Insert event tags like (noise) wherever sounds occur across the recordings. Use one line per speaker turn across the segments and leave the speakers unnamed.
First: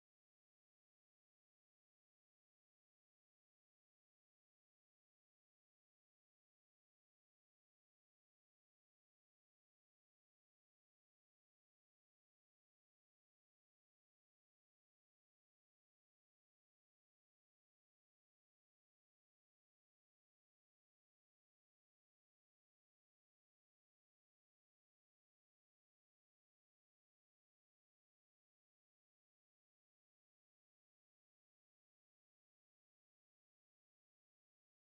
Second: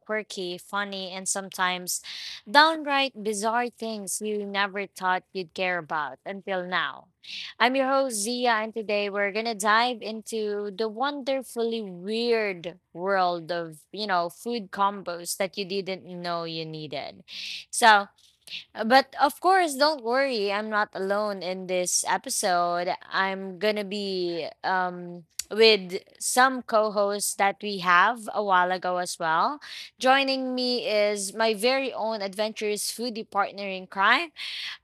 quirky, funny, and sometimes downright bizarre things you never thought you'd care about until now. I'm your host, Zia, and today we're going to dive into the wonderfully weird world of food combos that you didn't know you needed. So, but of course, don't worry. I'm not alone in this episode. I'm going to be with some co hosts that we have a while ago as well. Joining me is my very own adventurous foodie partner in crime,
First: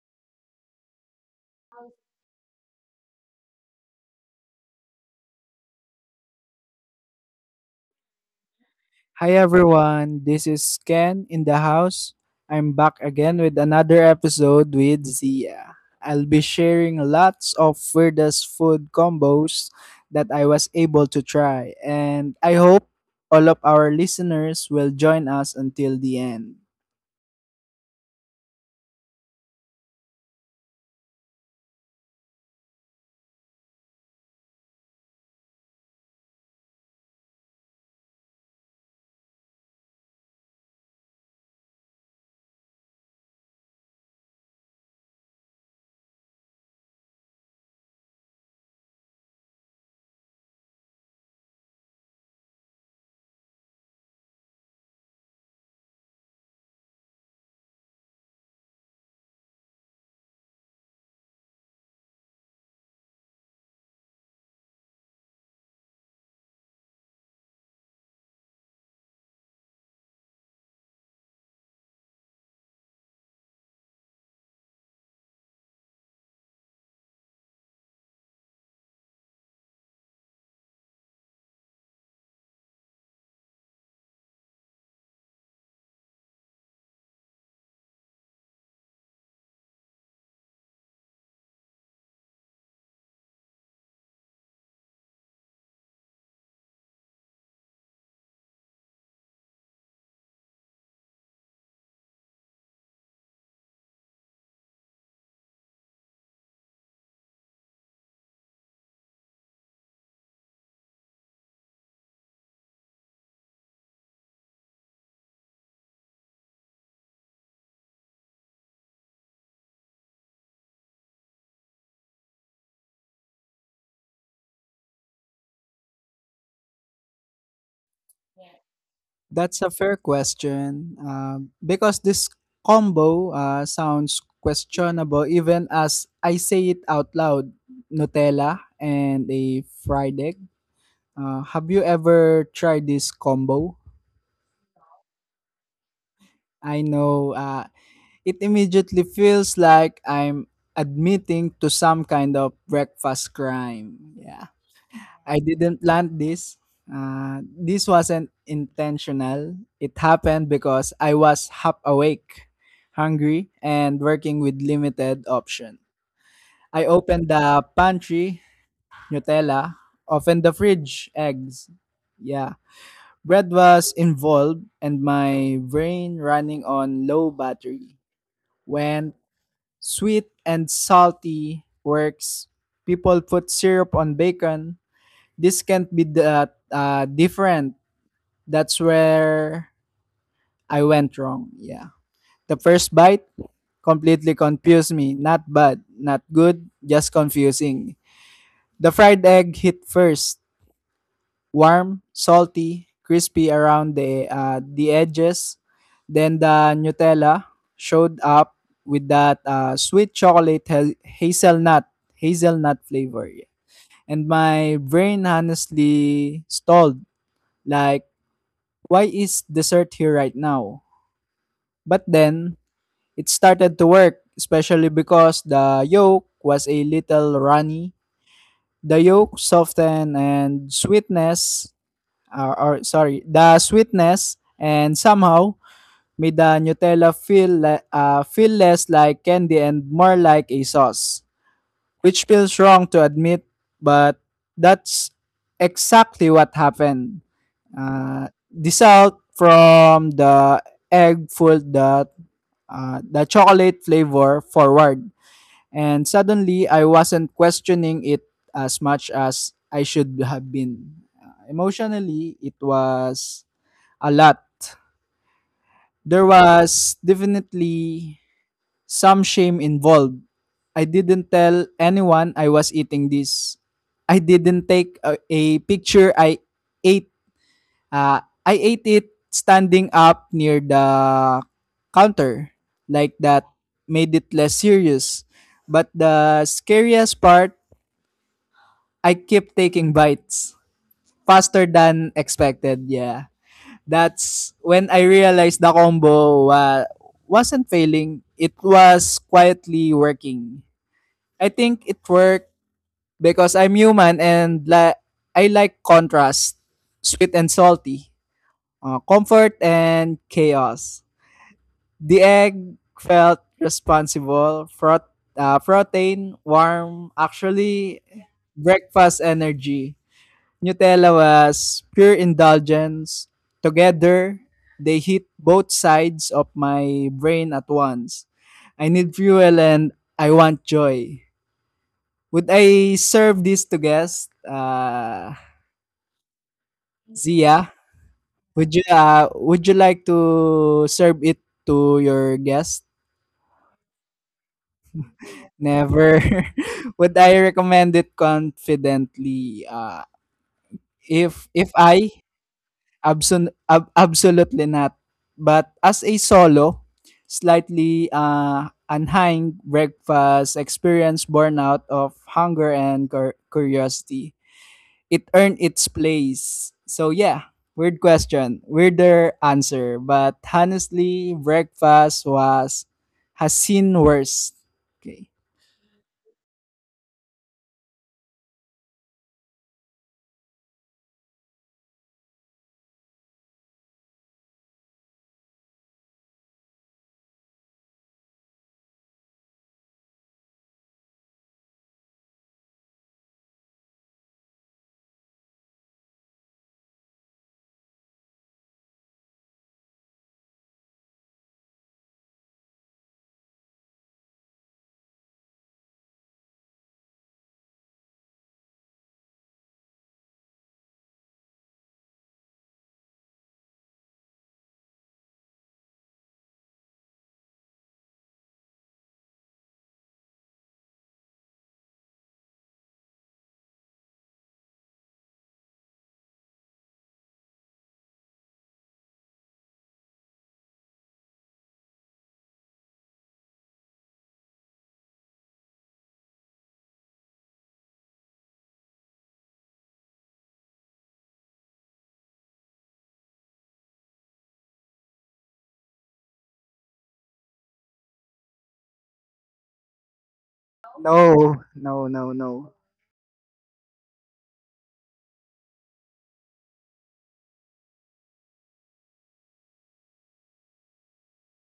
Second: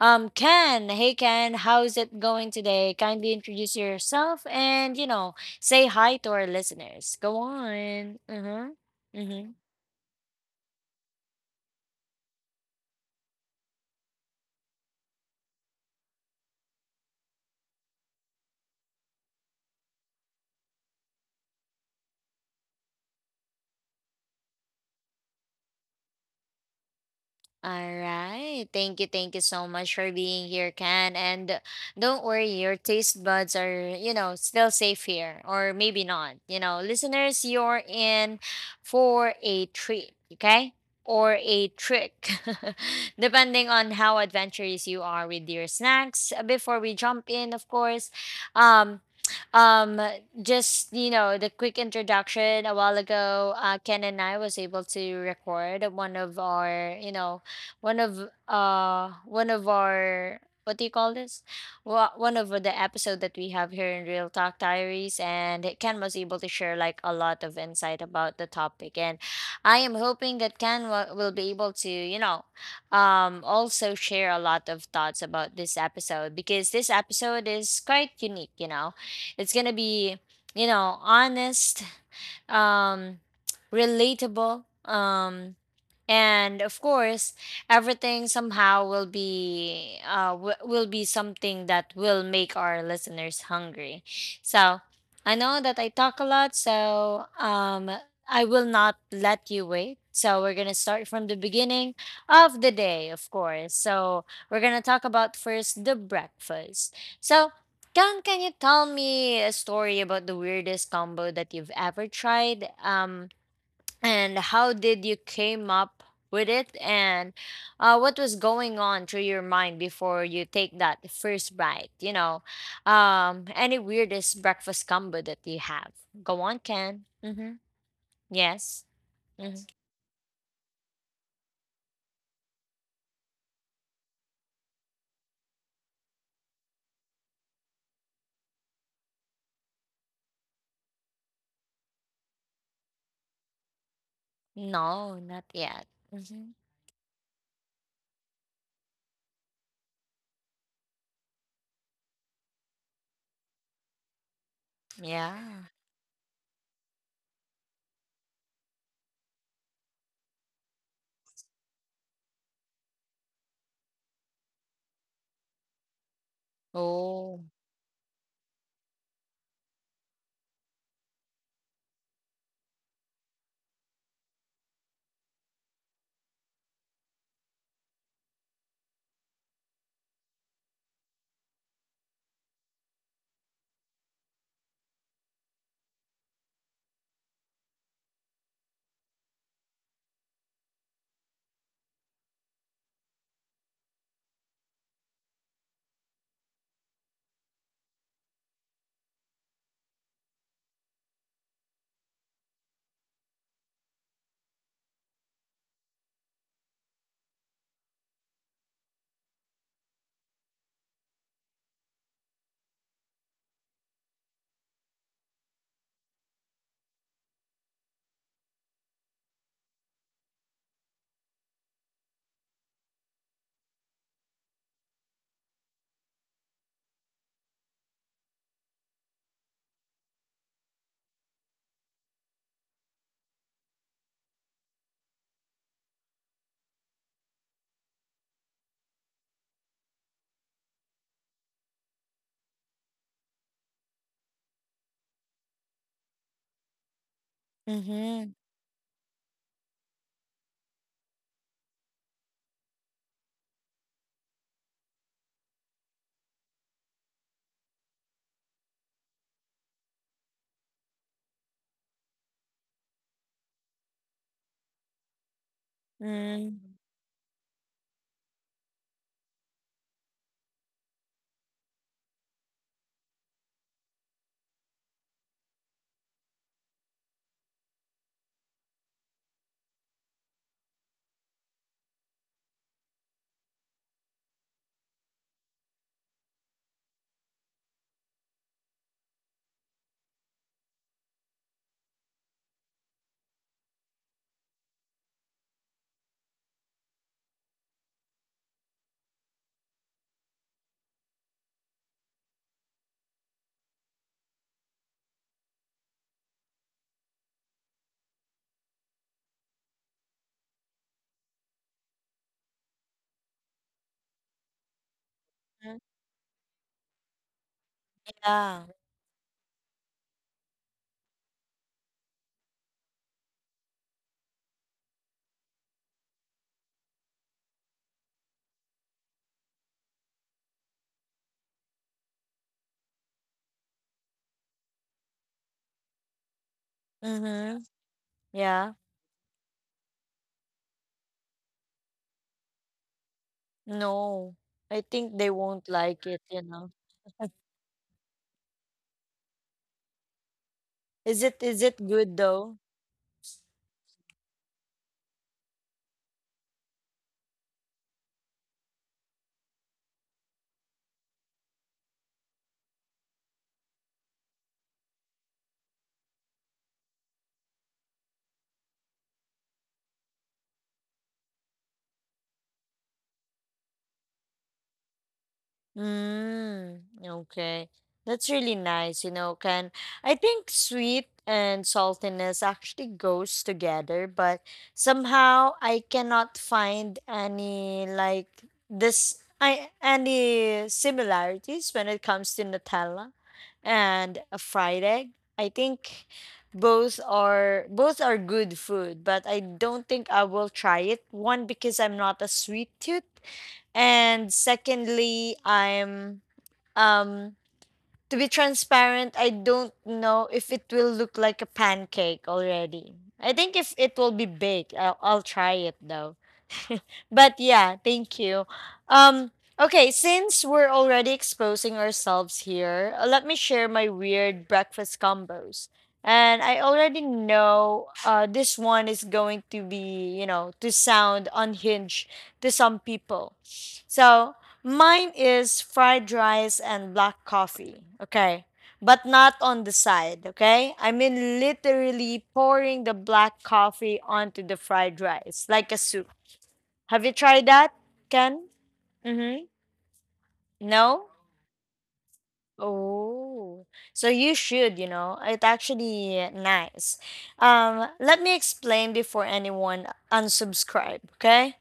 Ken. Hey, Ken, how's it going today? Kindly introduce yourself and say hi to our listeners. Go on. Mm hmm. Mm
Hi
hmm.
everyone, this is Ken in the house. I'm back again with another episode with Zia. I'll be sharing lots of weirdest food combos that I was able to try, and I hope all of our listeners will join us until the end.
All right. Thank you. Thank you so much for being here, Ken. And don't worry, your taste buds are still safe here, or maybe not. You know, listeners, you're in for a treat, okay? Or a trick, (laughs) depending on how adventurous you are with your snacks. Before we jump in, of course, um, um just the quick introduction. A while ago, Ken and I was able to record one of our what do you call this Wha- one of the episode that we have here in Real Talk Diaries, and Ken was able to share like a lot of insight about the topic. And I am hoping that Ken will be able to also share a lot of thoughts about this episode, because this episode is quite unique. It's gonna be honest, um relatable, and of course everything somehow will be something that will make our listeners hungry. So I know that I talk a lot, so I will not let you wait. So we're gonna start from the beginning of the day, of course. So we're gonna talk about first the breakfast. So can you tell me a story about the weirdest combo that you've ever tried, and how did you came up with it, and what was going on through your mind before you take that first bite. Any weirdest breakfast combo that you have? Go on, Ken. Mm-hmm. Yes. Mm-hmm.
That's a fair question because this combo sounds questionable even as I say it out loud. Nutella and a fried egg. Have you ever tried this combo?
No, not yet. Mm-hmm.
I know, it immediately feels like I'm admitting to some kind of breakfast crime. Yeah. I
Yeah.
didn't plan this. This wasn't intentional. It happened because I was half awake, hungry, and working with limited option. I opened
Oh.
the pantry, Nutella, opened the fridge, eggs. Yeah, bread was involved, and my brain running on low battery. When sweet and salty works, people put syrup on bacon. This can't be that different. That's where I went wrong. Yeah. The first bite completely confused me. Not bad, not good, just confusing. The fried egg hit first, warm, salty, crispy around the edges. Then the Nutella showed up with that sweet chocolate hazelnut hazelnut flavor. Yeah. And my brain honestly stalled, like, why is dessert here right now? But then it started to work, especially because the yolk was a little runny. The yolk softened and sweetness the sweetness and somehow made the Nutella feel feel less like candy and more like a sauce, which feels wrong to admit, but that's exactly what happened.
Mm-hmm.
Dissolved from the egg pulled the chocolate flavor forward, and suddenly I wasn't questioning it as much as I should have been. Emotionally, it was a lot. There
Mm.
was definitely some shame involved. I didn't tell anyone I was eating this. I didn't take a picture. I ate, uh, I ate it standing up near the counter, like that made it less serious. But the scariest part, I kept taking bites faster than expected. Yeah. That's when I realized the combo wasn't failing. It was quietly working. I think it worked because I'm human and I like contrast, sweet and salty, comfort and chaos. The egg felt responsible, protein, warm, actually
Yeah.
breakfast energy. Nutella was pure indulgence. Together, they hit both sides of my brain at once. I need fuel and I want joy. Would I serve this to guest,
Mm-hmm.
Zia?
Yeah.
Would you, would you like to serve it to your guest?
No, I think they won't like it
Never.
you know
(laughs) Would I recommend it confidently?
is it is
If
it
I
good though?
Absol ab Absolutely not. But as a solo, slightly unhinged breakfast experience born out of hunger and curiosity, it earned its place. So yeah, weird question, weirder answer. But honestly, breakfast was has seen worse. Okay.
Mm, okay. That's really nice, you know, can. I think sweet and saltiness actually goes together, but somehow I cannot find any like this I any similarities when it comes to Nutella and a fried egg. I think both are good food, but I don't think I will try it. One, because I'm not a sweet tooth, and secondly, I'm um to be transparent, I don't know if it will look like a pancake already. I think if it will be big, I'll try it though. But yeah, thank you. Um, okay, since we're already exposing ourselves here, let me share my weird breakfast combos. And I already know this one is going to be to sound unhinged to some people. So mine is fried rice and black coffee. Okay. But not on the side, okay? I mean, literally pouring the black coffee onto the fried rice like a soup. Have you tried that, Ken? Mm-hmm. No?
No, no, no, no.
Oh. So you should. It actually nice. Let me explain before anyone unsubscribe, okay?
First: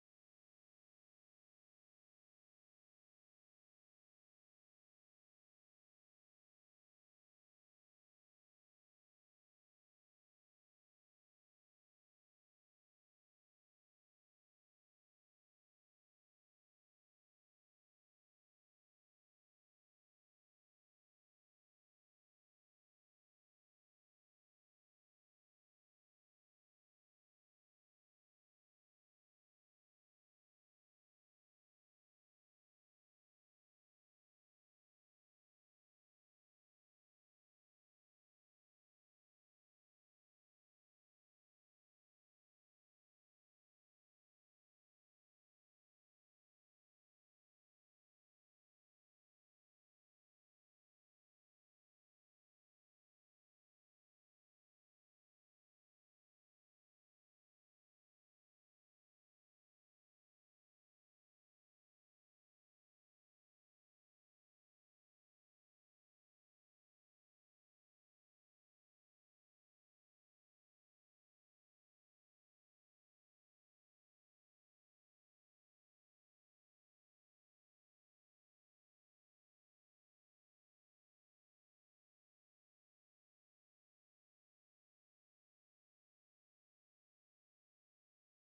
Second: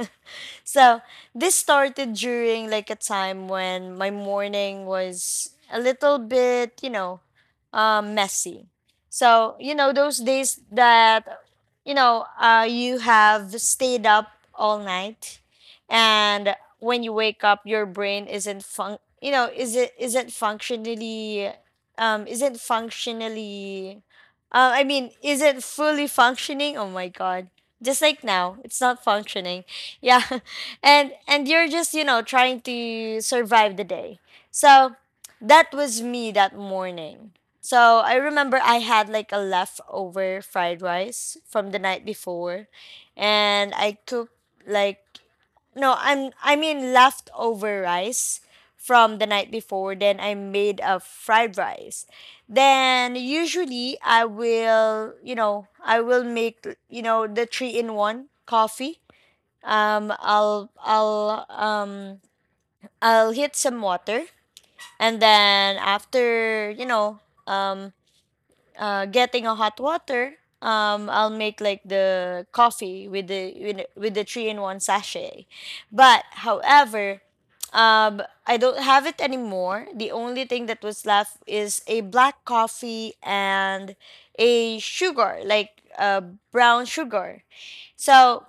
(laughs) So this started during like a time when my morning was a little bit messy. So, you know, those days that you have stayed up all night, and when you wake up your brain isn't fun you know is it isn't functionally I mean, isn't fully functioning. Oh my god, just like now it's not functioning. Yeah. (laughs) And you're just trying to survive the day. So that was me that morning. So I remember I had like a leftover fried rice from the night before, and I cooked like, no, I mean leftover rice from the night before. Then I made a fried rice. Then usually I will, you know, I will make, you know, the three in one coffee. Um, I'll I'll um I'll heat some water, and then after, you know, um uh, getting a hot water, I'll make like the coffee with the three in one sachet. But however, I don't have it anymore. The only thing that was left is a black coffee and a sugar, like, brown sugar. So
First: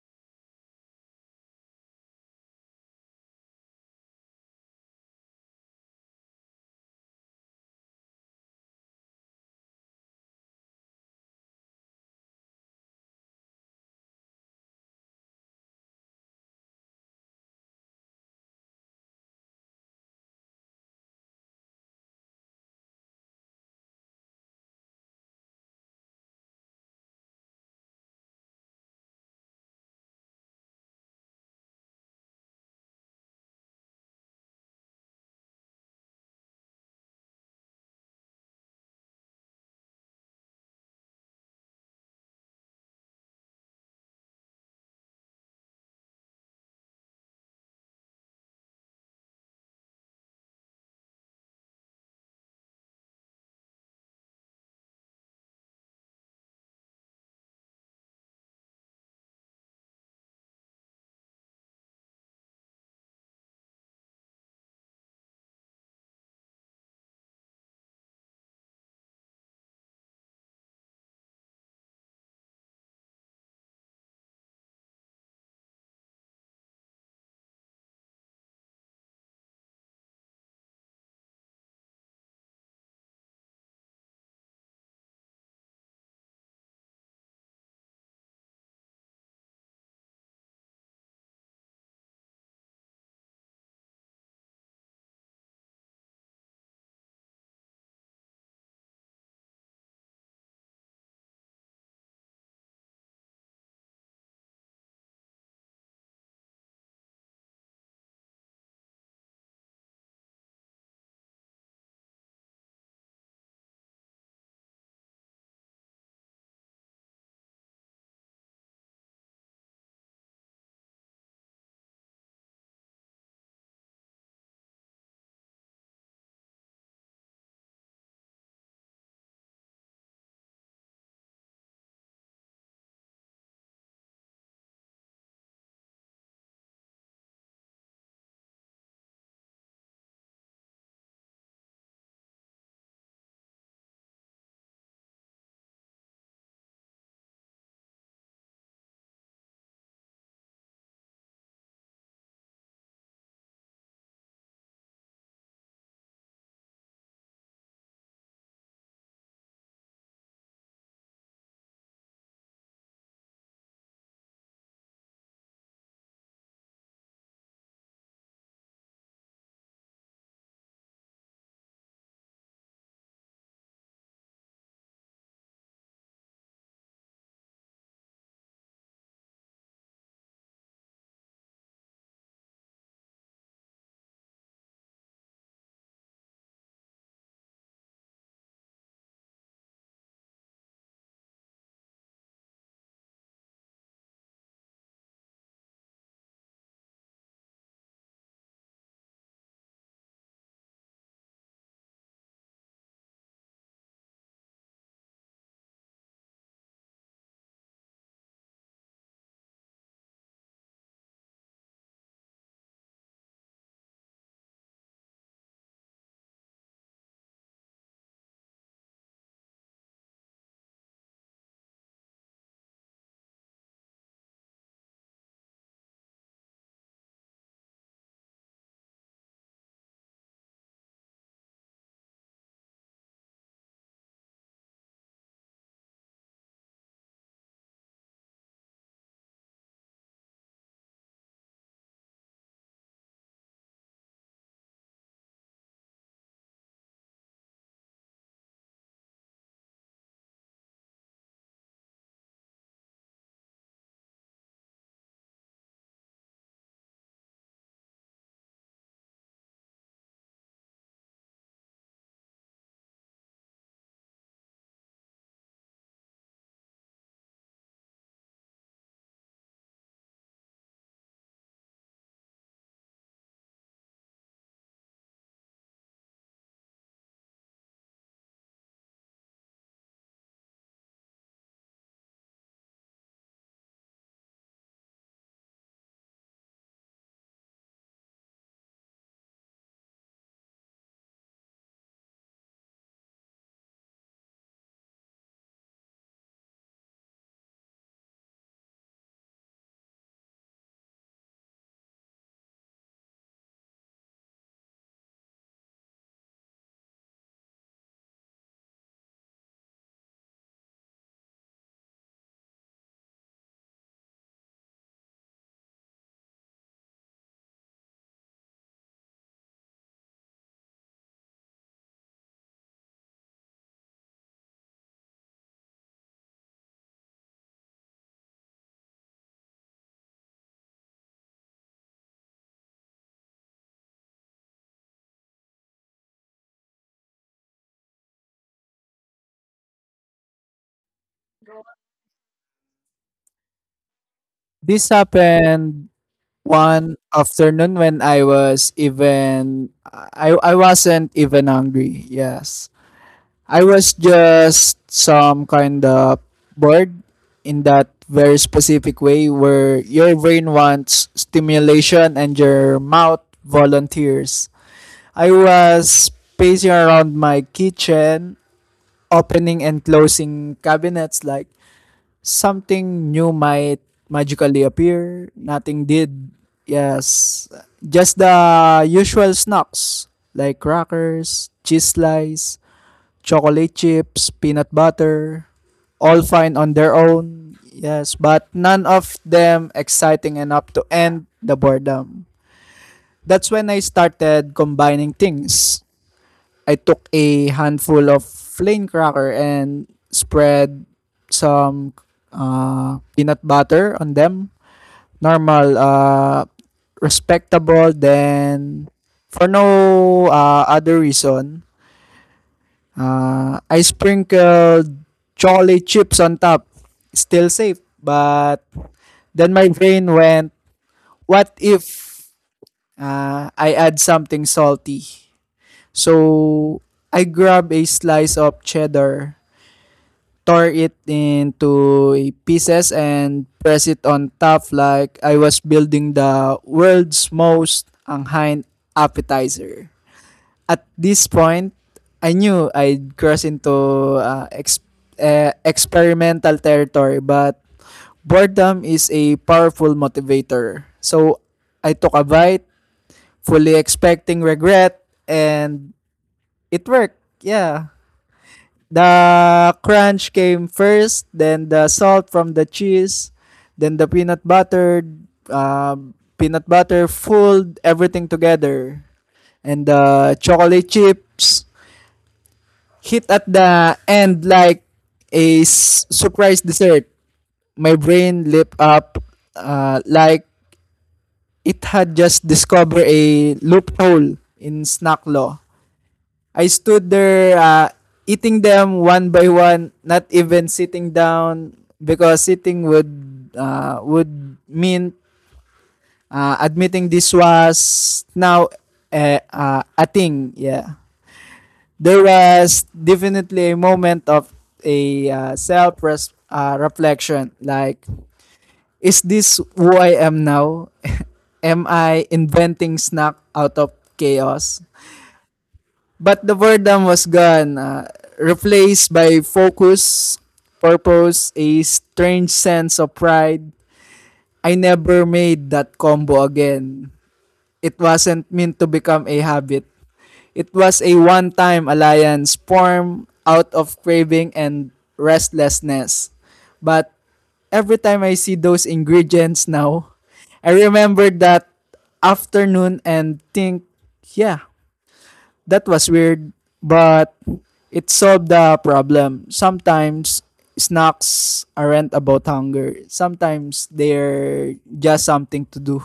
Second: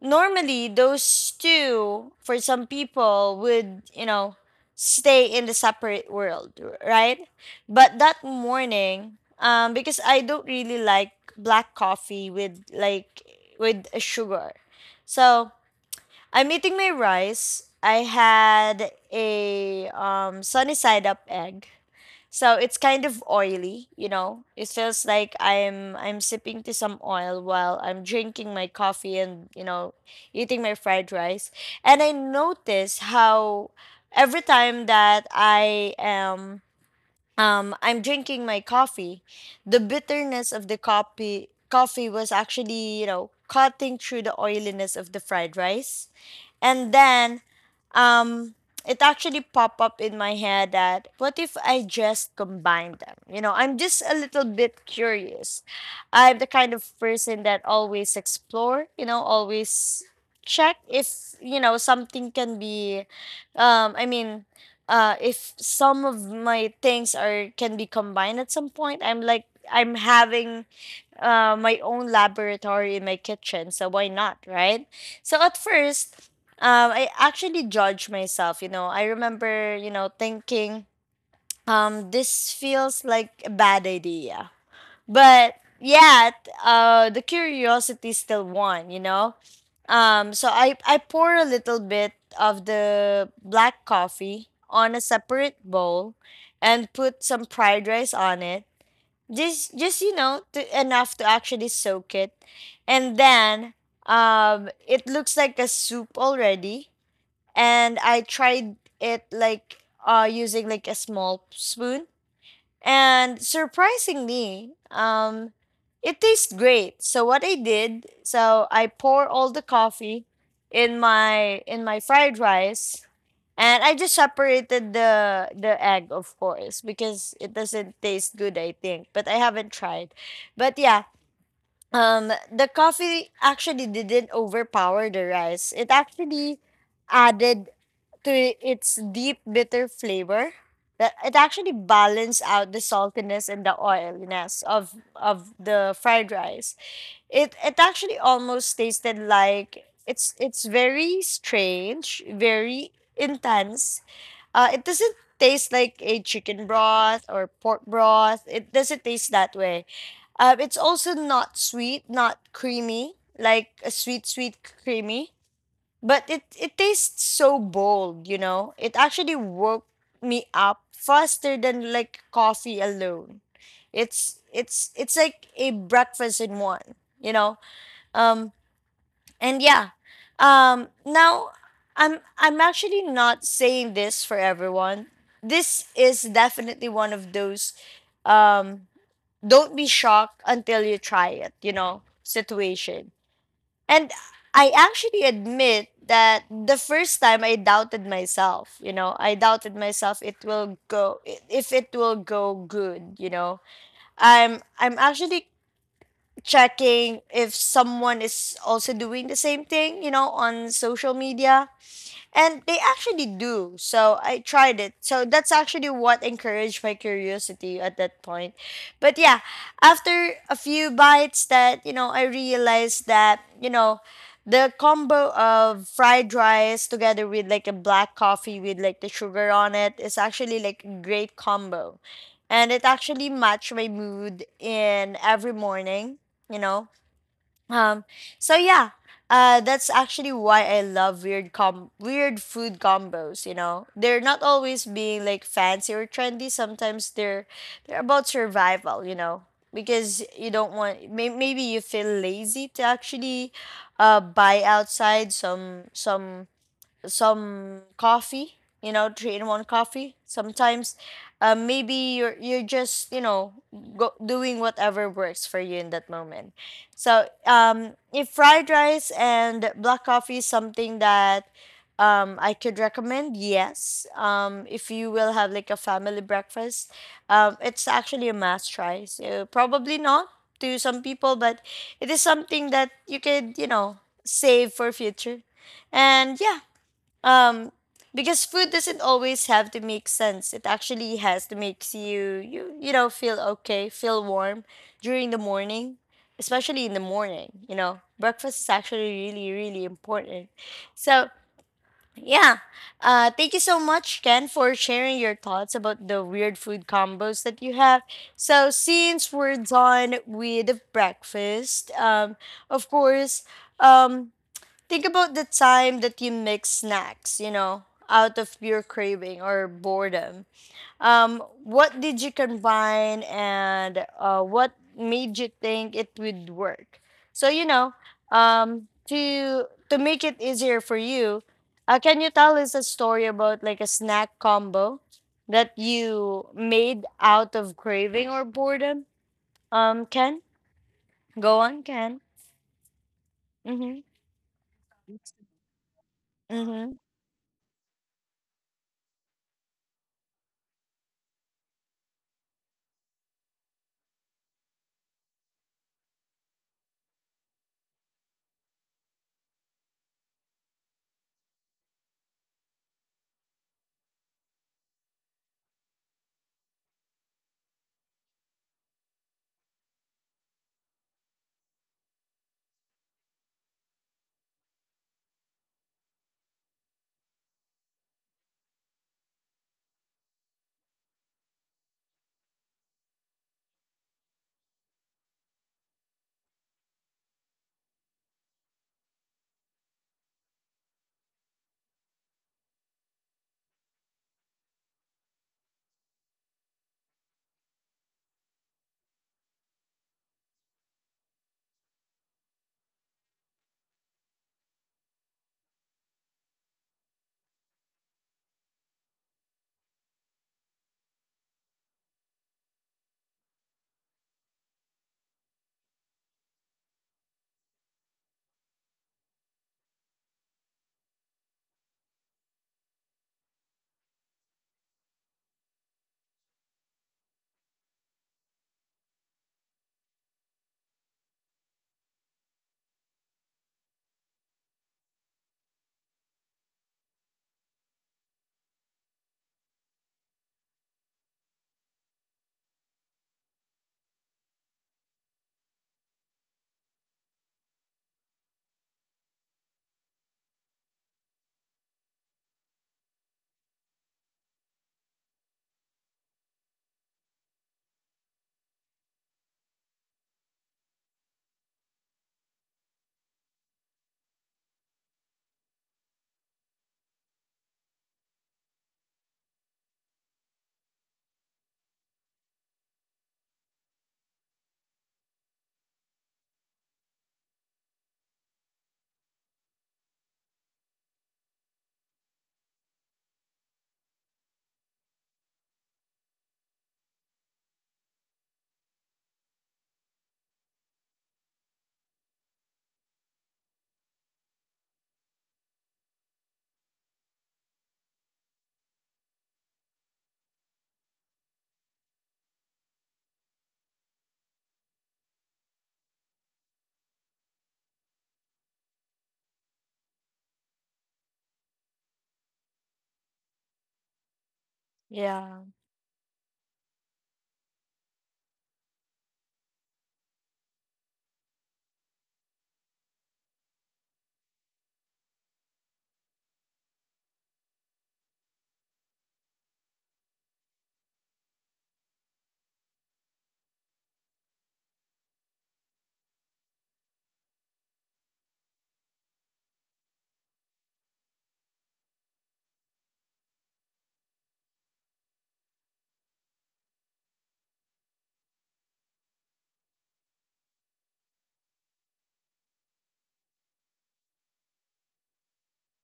normally those two for some people would stay in the separate world, right? But that morning, because I don't really like black coffee with sugar. So I'm eating my rice. I had a sunny side up egg. So it's kind of oily. It feels like I'm sipping to some oil while I'm drinking my coffee and eating my fried rice. And I notice how every time that I'm drinking my coffee, the bitterness of the coffee was actually cutting through the oiliness of the fried rice. And then um it actually popped up in my head that what if I just combine them? You know, I'm just a little bit curious. I'm the kind of person that always explore, always check if something can be, I mean, if some of my things are can be combined at some point. I'm like, I'm having my own laboratory in my kitchen, so why not, right? So at first, I actually judged myself. You know, I remember thinking, this feels like a bad idea, but yet, the curiosity still won. You know, so I pour a little bit of the black coffee on a separate bowl and put some fried rice on it, just enough to actually soak it. And then it looks like a soup already, and I tried it using like a small spoon. And surprisingly, it tastes great. So what I did, so I pour all the coffee in my fried rice, and I just separated the egg, of course, because it doesn't taste good, I think. But I haven't tried. But yeah, the coffee actually didn't overpower the rice. It actually added to its deep bitter flavor. That it actually balanced out the saltiness and the oiliness of the fried rice. It actually almost tasted like it's very strange, very intense. It doesn't taste like a chicken broth or pork broth. It doesn't taste that way. It's also not sweet, not creamy, like a sweet, sweet creamy. But it tastes so bold, you know? It actually woke me up faster than like coffee alone. It's like a breakfast in one, you know? Um, and yeah, now I'm actually not saying this for everyone. This is definitely one of those, um, don't be shocked until you try it, situation. And I actually admit that the first time I doubted myself it will go if it will go good. I'm actually checking if someone is also doing the same thing on social media. And they actually do. So I tried it. So that's actually what encouraged my curiosity at that point. But yeah, after a few bites that, you know, I realized that, you know, the combo of fried rice together with like a black coffee with like the sugar on it is actually like a great combo. And it actually matched my mood in every morning, you know um, so yeah, that's actually why I love weird food combos. They're not always being like fancy or trendy. Sometimes they're about survival. Because you don't want maybe you feel lazy to actually buy outside some coffee, three in one coffee. Sometimes, maybe you're just doing whatever works for you in that moment. So if fried rice and black coffee is something that, I could recommend, yes. If you will have like a family breakfast, it's actually a must try. So probably not to some people, but it is something that you could save for future. And yeah, um, because food doesn't always have to make sense. It actually has to make you you you know feel okay, feel warm during the morning, especially in the morning. You know, breakfast is actually really really important. So yeah, thank you so much, Ken, for sharing your thoughts about the weird food combos that you have. So since we're done with the breakfast, of course, um, think about the time that you mix snacks, you know, out of pure craving or boredom. What did you combine, and what made you think it would work? So, you know, to make it easier for you, can you tell us a story about like a snack combo that you made out of craving or boredom? Ken, go on, Ken. Mm-hmm.
This happened one
Mm-hmm.
afternoon when I wasn't even hungry. Yes. I was just some kind of bored, in that very specific way where your brain wants stimulation and your mouth volunteers. I was pacing around my kitchen, opening and closing cabinets like something new might magically appear. Nothing did. Yes. Just the usual snacks, like crackers, cheese slice, chocolate chips, peanut butter, all fine on their own. Yes, but none of them exciting enough to end the boredom. That's when I started combining things. I took a handful of plain cracker and spread some peanut butter on them. Normal, respectable. Then, for no other reason, I sprinkled chocolate chips on top. Still safe, but then my brain went, what if I add something salty? So I grabbed a slice of cheddar, tore it into pieces, and pressed it on top like I was building the world's most anghain appetizer. At this point, I knew I'd cross into experimental territory, but boredom is a powerful motivator. So I took a bite, fully expecting regret, and it worked. Yeah. The crunch came first, then the salt from the cheese, then the uh, peanut butter fooled everything together, and the chocolate chips hit at the end like a surprise dessert. My brain lit up, like it had just discovered a loophole in snack law. I stood there, eating them one by one, not even sitting down because sitting would, would mean admitting this was now a thing. Yeah, there was definitely a moment of a self reflection. Like, is this who I am now? (laughs) Am I inventing snack out of chaos?
Yeah.
But the boredom was gone, replaced by focus, purpose, a strange sense of pride. I never made that combo again. It wasn't meant to become a habit. It was a one time alliance formed out of craving and restlessness. But every time I see those ingredients now, I remember that afternoon and think, yeah, that was weird, but it solved the problem. Sometimes snacks aren't about hunger. Sometimes they're just something to do.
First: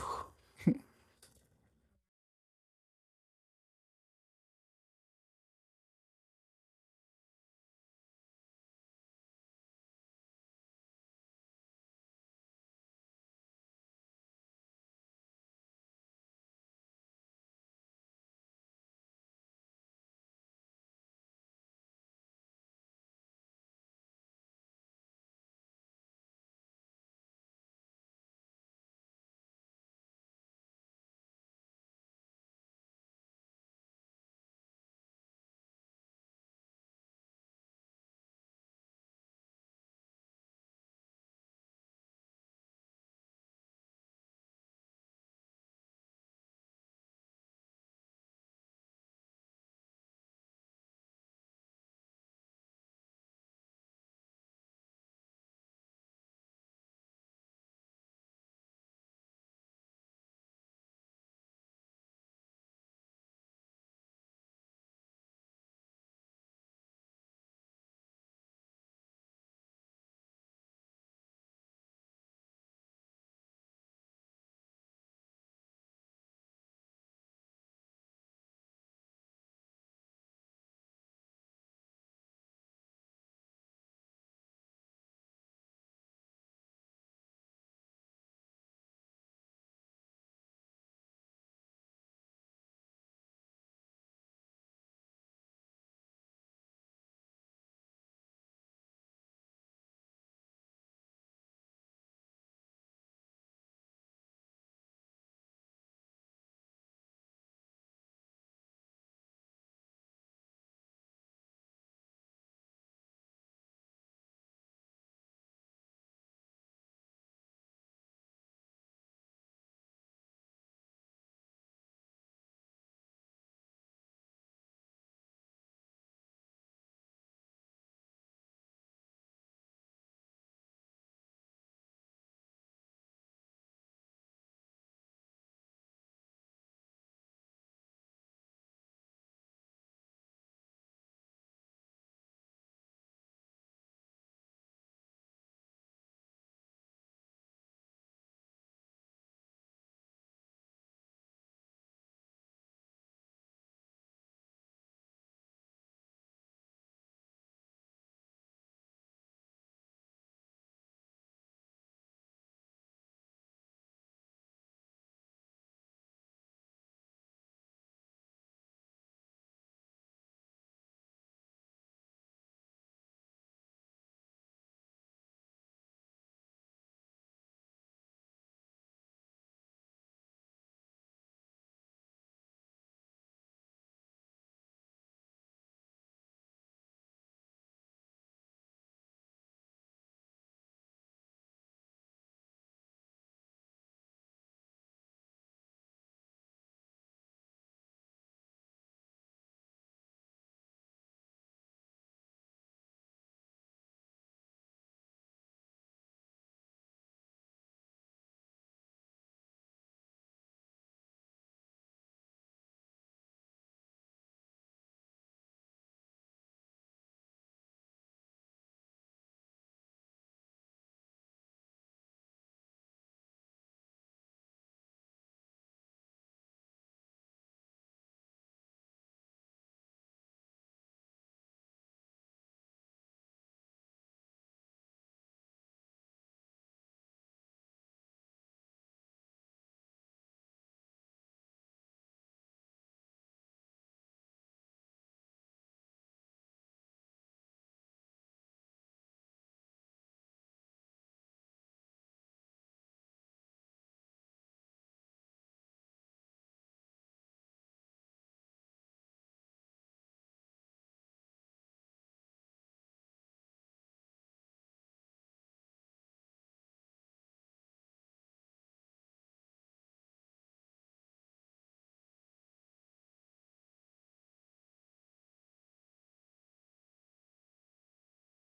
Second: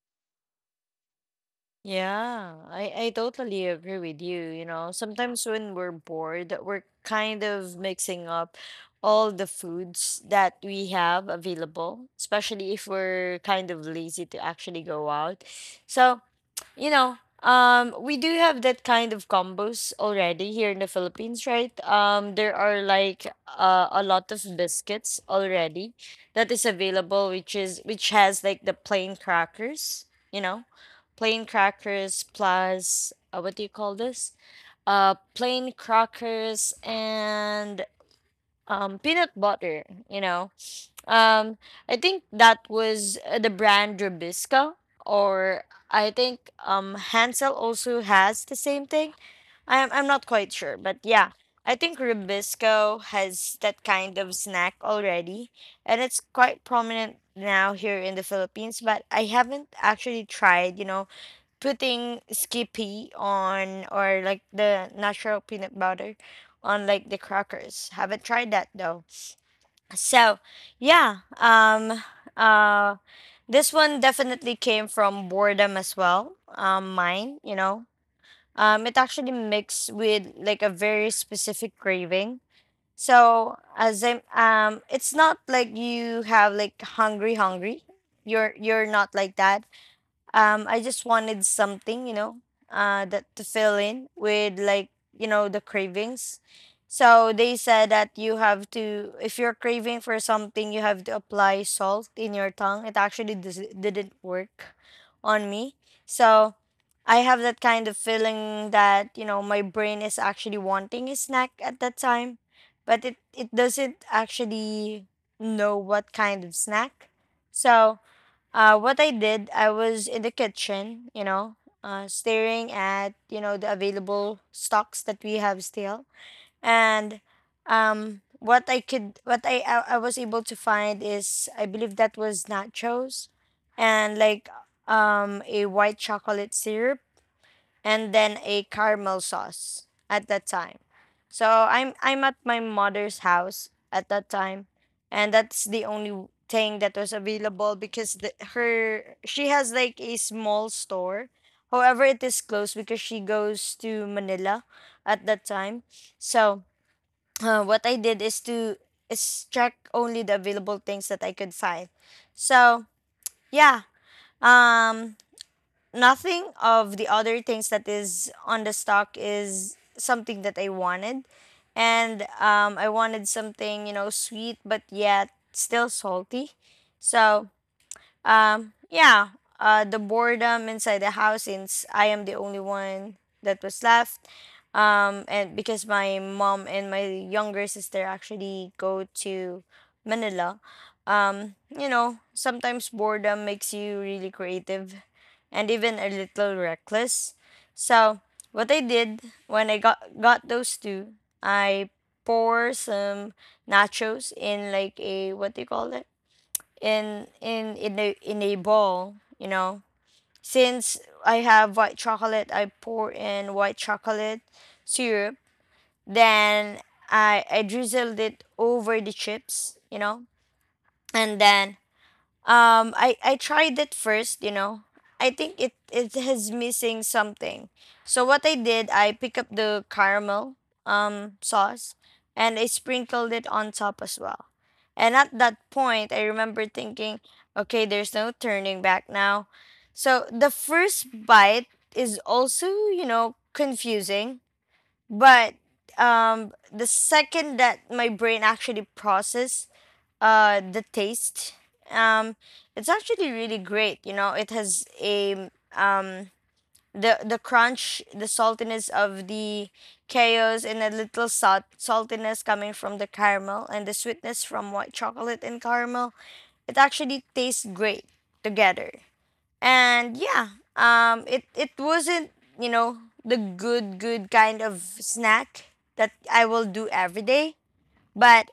Yeah, I totally agree with you. You know, sometimes when we're bored, we're kind of mixing up all the foods that we have available, especially if we're kind of lazy to actually go out. So, you know, we do have that kind of combos already here in the Philippines, right? There are like a lot of biscuits already that is available, which is which has like the plain crackers, you know, plain crackers plus what do you call this? Plain crackers and peanut butter, you know, um, I think that was the brand Rubisco, or I think Hansel also has the same thing. I'm not quite sure, but yeah, I think Rubisco has that kind of snack already, and it's quite prominent now here in the Philippines. But I haven't actually tried, you know, putting Skippy on, or like the natural peanut butter on like the crackers. Haven't tried that though. So, yeah, uh, this one definitely came from boredom as well. Mine, you know, it actually mixed with like a very specific craving. So, it's not like you have like hungry, hungry. You're not like that. I just wanted something, you know, that to fill in with like, you know, the cravings. So they said that you have to, if you're craving for something, you have to apply salt in your tongue. It actually didn't work on me. So I have that kind of feeling that, you know, my brain is actually wanting a snack at that time, but it doesn't actually know what kind of snack. So what I did, I was in the kitchen, you know, staring at, you know, the available stocks that we have still. And what I was able to find is, I believe that was nachos, and like a white chocolate syrup, and then a caramel sauce at that time. So I'm at my mother's house at that time, and that's the only thing that was available because her, she has like a small store. However, it is closed because she goes to Manila at that time. So what I did is to is check only the available things that I could find. So yeah, um, nothing of the other things that is on the stock is something that I wanted. And I wanted something, you know, sweet but yet still salty. So, yeah, the boredom inside the house, since I am the only one that was left, and because my mom and my younger sister actually go to Manila. You know, sometimes boredom makes you really creative and even a little reckless. So what I did when I got those two, I pour some nachos in like, a what do you call it, in a bowl, you know. Since I have white chocolate, I pour in white chocolate syrup. Then I drizzled it over the chips, you know, and then I tried it first, you know. I think it is missing something. So what I did, I pick up the caramel sauce, and I sprinkled it on top as well. And at that point, I remember thinking, okay, there's no turning back now. So the first bite is also, you know, confusing, but the second that my brain actually process the taste, um, it's actually really great. You know, it has a the crunch, the saltiness of the chaos, and a little saltiness coming from the caramel, and the sweetness from white chocolate and caramel. It actually tastes great together. And yeah, it it wasn't, you know, the good kind of snack that I will do every day. But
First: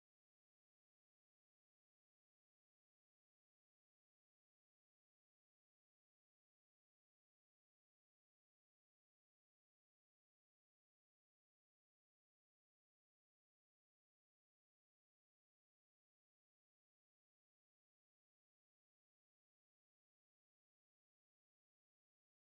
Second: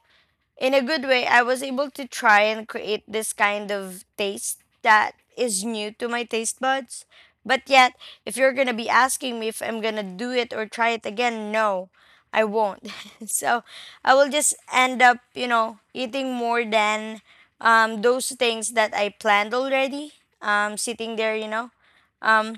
in a good way, I was able to try and create this kind of taste that is new to my taste buds. But yet, if you're gonna be asking me if I'm gonna do it or try it again, no, I won't. (laughs) So I will just end up, you know, eating more than those things that I planned already. Sitting there, you know. Um,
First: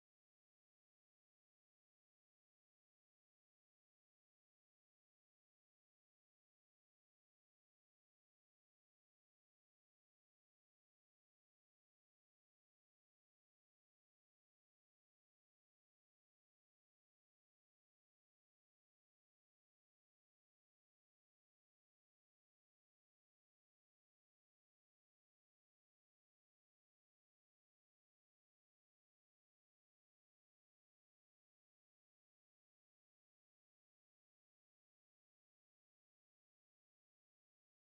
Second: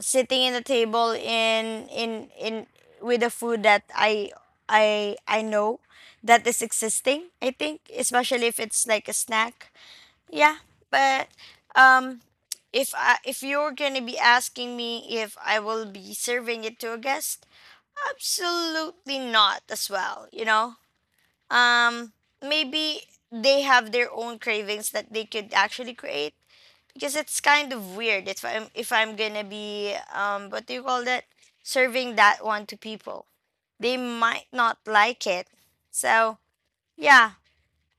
sitting in the table in with the food that I know that is existing. I think especially if it's like a snack. Yeah, but um if I, if you're going to be asking me if I will be serving it to a guest, absolutely not as well, you know? Um, maybe they have their own cravings that they could actually create, because it's kind of weird if I'm gonna be, um, what do you call that, serving that one to people. They might not like it. So yeah.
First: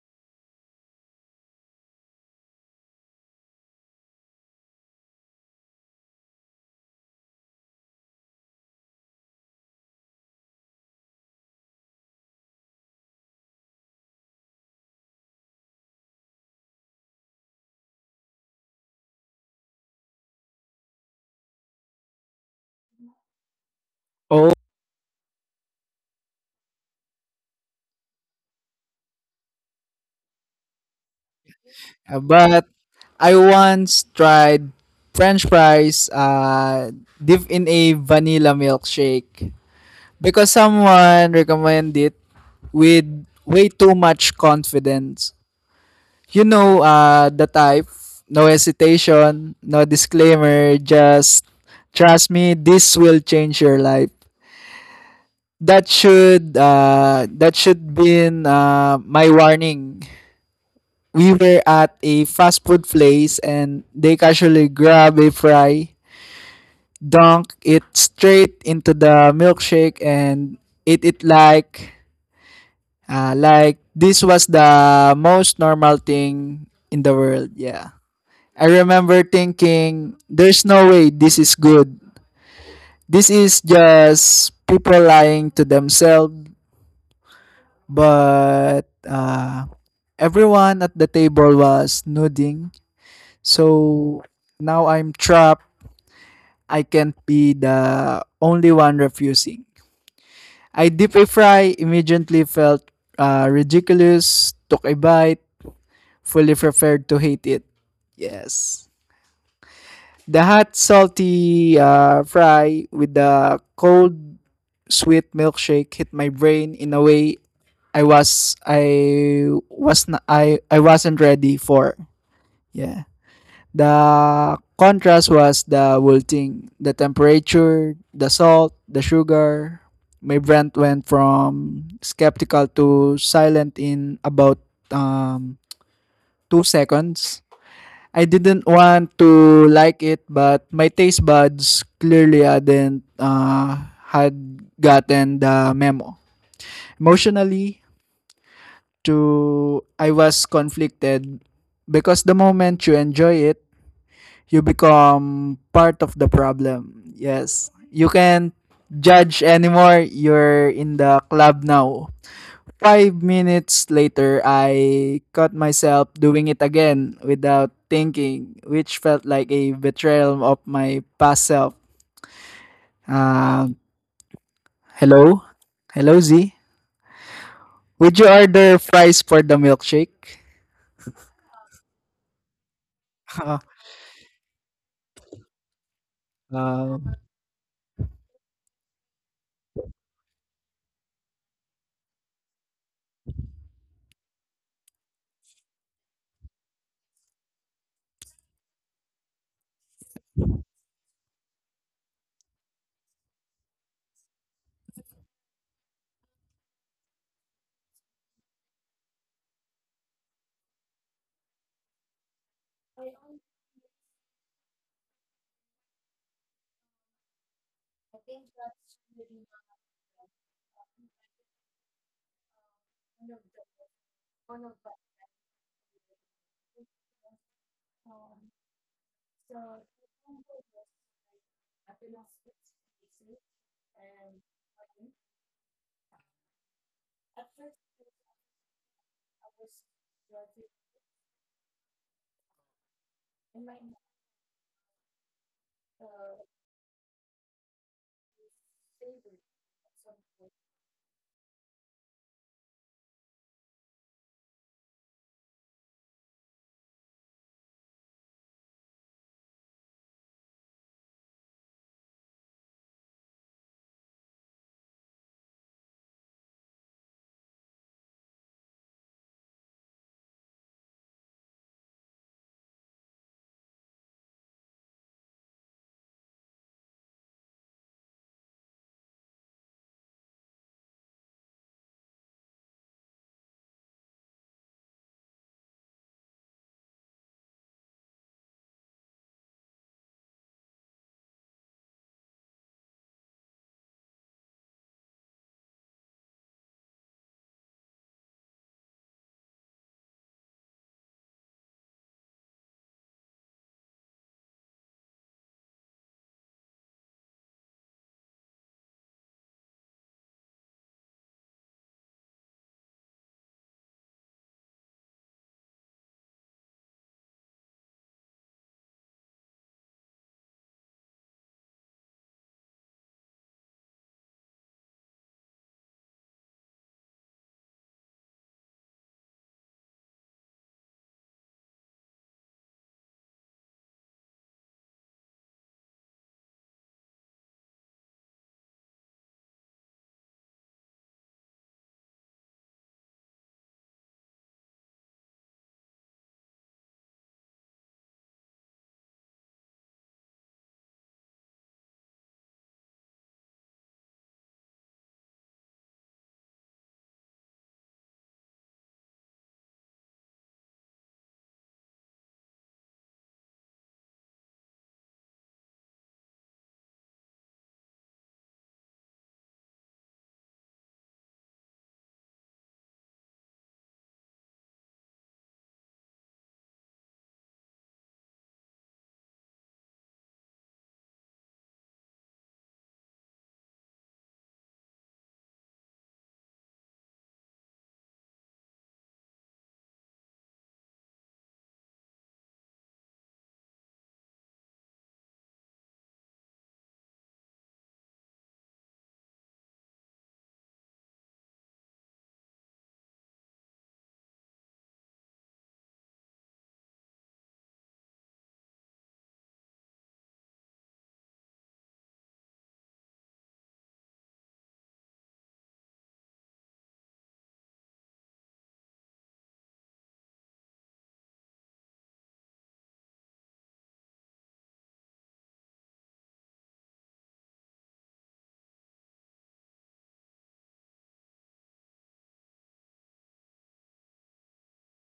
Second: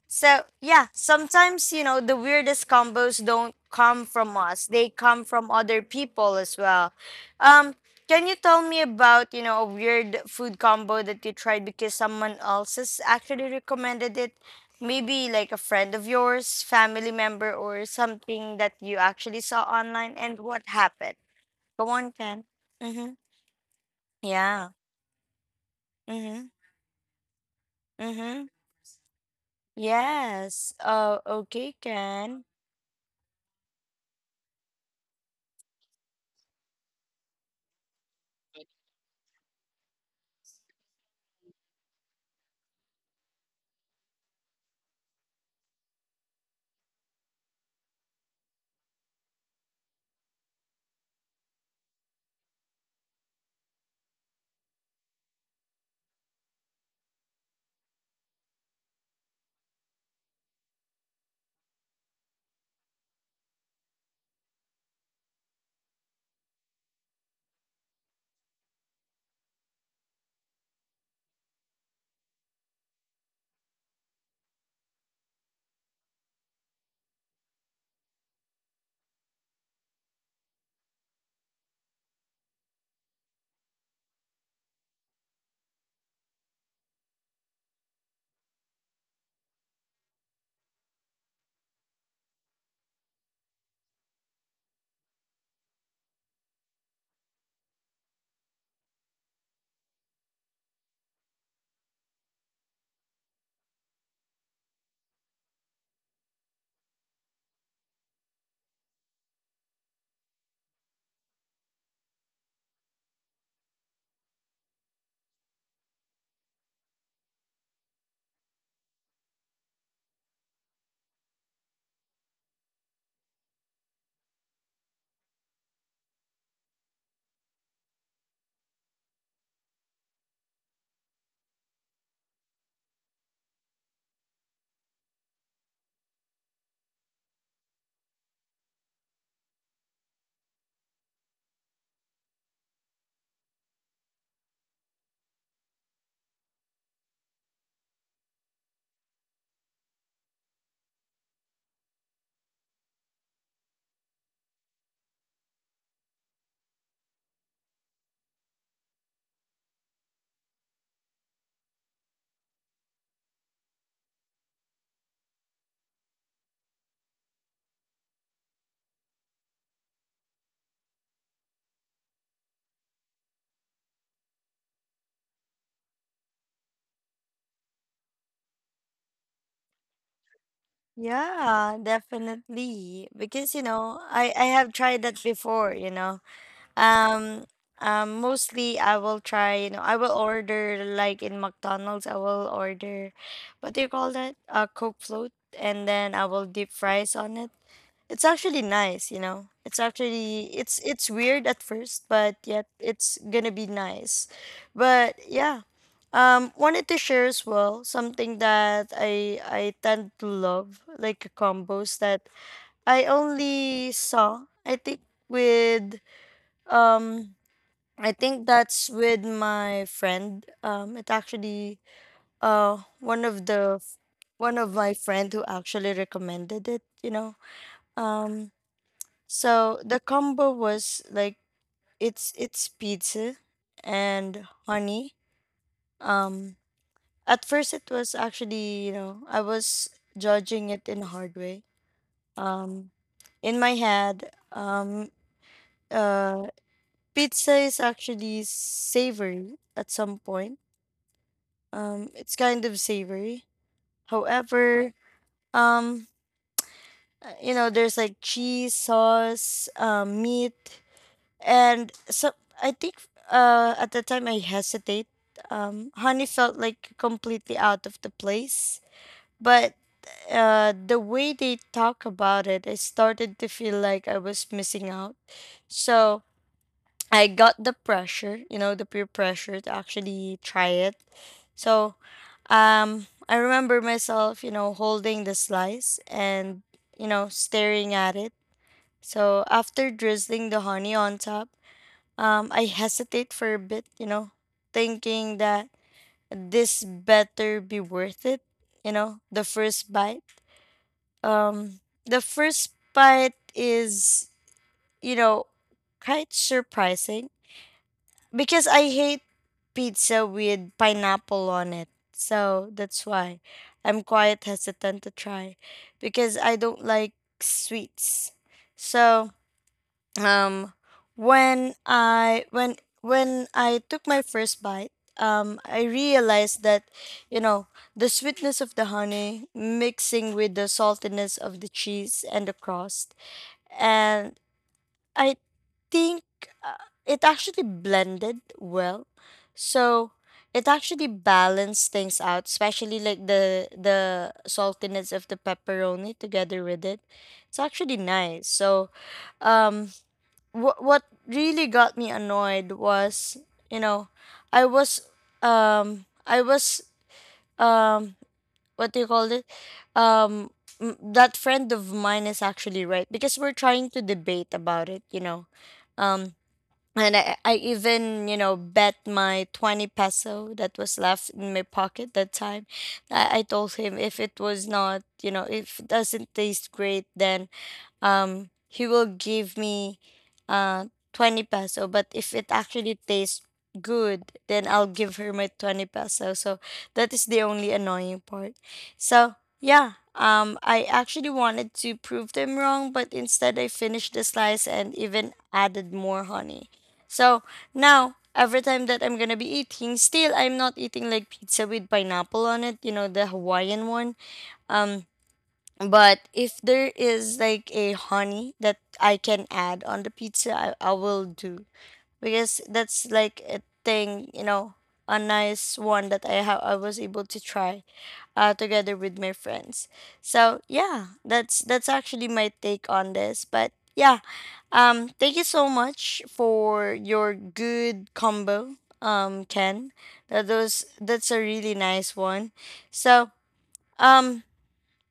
So, yeah, sometimes, you know, the weirdest combos don't come from us. They come from other people as well. Um, can you tell me about, you know, a weird food combo that you tried because someone else has actually recommended it? Maybe like a friend of yours, family member, or something that you actually saw online, and what happened? Go on, Ken. Mm-hmm.
Oh,
Yeah. Mm-hmm. Mm-hmm. Yes. Oh, okay, Ken.
but I once tried French fries dipped in a vanilla milkshake because someone recommended it with way too much confidence. You know, the type, no hesitation, no disclaimer, just trust me, this will change your life. That should, that should been my warning. We were at a fast food place and they casually grab a fry, dunk it straight into the milkshake and eat it like, like this was the most normal thing in the world. Yeah. I remember thinking, there's no way this is good. This is just people lying to themselves. But everyone at the table was nodding. So now I'm trapped. I can't be the only one refusing. I dip a fry, immediately felt ridiculous, took a bite, fully prepared to hate it. Yes. The hot salty fry with the cold sweet milkshake hit my brain in a way I wasn't ready for. Yeah. The contrast was the whole thing. The temperature, the salt, the sugar. My brain went from skeptical to silent in about, um, 2 seconds. I didn't want to like it, but my taste buds clearly hadn't had gotten the memo. Emotionally, to I was conflicted because the moment you enjoy it, you become part of the problem. Yes, you can't judge anymore. You're in the club now. 5 minutes later, I caught myself doing it again without thinking, which felt like a betrayal of my past self. Um, hello? Hello, Z? Would you order fries for the milkshake?
Yeah, definitely. Because, you
(laughs)
know, I have tried that before, you know.
um,
Um mostly I will try, you know, I will order like in McDonald's, I will order, what do you call that, a Coke float, and then I will deep fries on it. It's actually nice, you know. It's actually, it's weird at first, but yet it's gonna be nice. But yeah, wanted to share as well something that I tend to love, like combos that I only saw. I think with um, I think that's with my friend. It actually uh one of the one of my friend who actually recommended it. You know, um so the combo was like it's pizza and honey. Um, at first it was actually, you know, I was judging it in a hard way. Um, in my head, uh pizza is actually savory at some point. Um, it's kind of savory. However, um you know, there's like cheese, sauce, meat. And so I think at the time I hesitate. Honey felt like completely out of the place, but the way they talk about it, I started to feel like I was missing out. So I got the pressure, you know, the peer pressure to actually try it. So I remember myself, you know, holding the slice and, you know, staring at it. So after drizzling the honey on top, I hesitate for a bit, you know, thinking that this better be worth it, you know, the first bite. Um, the first bite is, you know, quite surprising because I hate pizza with pineapple on it. So that's why I'm quite hesitant to try because I don't like sweets. So um when i when when I took my first bite, I realized that, you know, the sweetness of the honey mixing with the saltiness of the cheese and the crust, and I think it actually blended well. So it actually balanced things out, especially like the saltiness of the pepperoni together with it. It's actually nice. So um what really got me annoyed was, you know, I was I was um what do you call it? um that friend of mine is actually right because we're trying to debate about it, you know. um and I even, you know, bet my 20 peso that was left in my pocket that time. I told him if it was not, you know, if it doesn't taste great, then he will give me uh 20 peso, but if it actually tastes good, then I'll give her my 20 peso. So that is the only annoying part. So yeah, I actually wanted to prove them wrong, but instead I finished the slice and even added more honey. So now every time that I'm gonna be eating, still I'm not eating like pizza with pineapple on it, you know, the Hawaiian one. um but if there is like a honey that I can add on the pizza, I will do, because that's like a thing, you know, a nice one that I was able to try together with my friends. So yeah, that's actually my take on this. But yeah, thank you so much for your good combo, Ken. That's a really nice one. So um,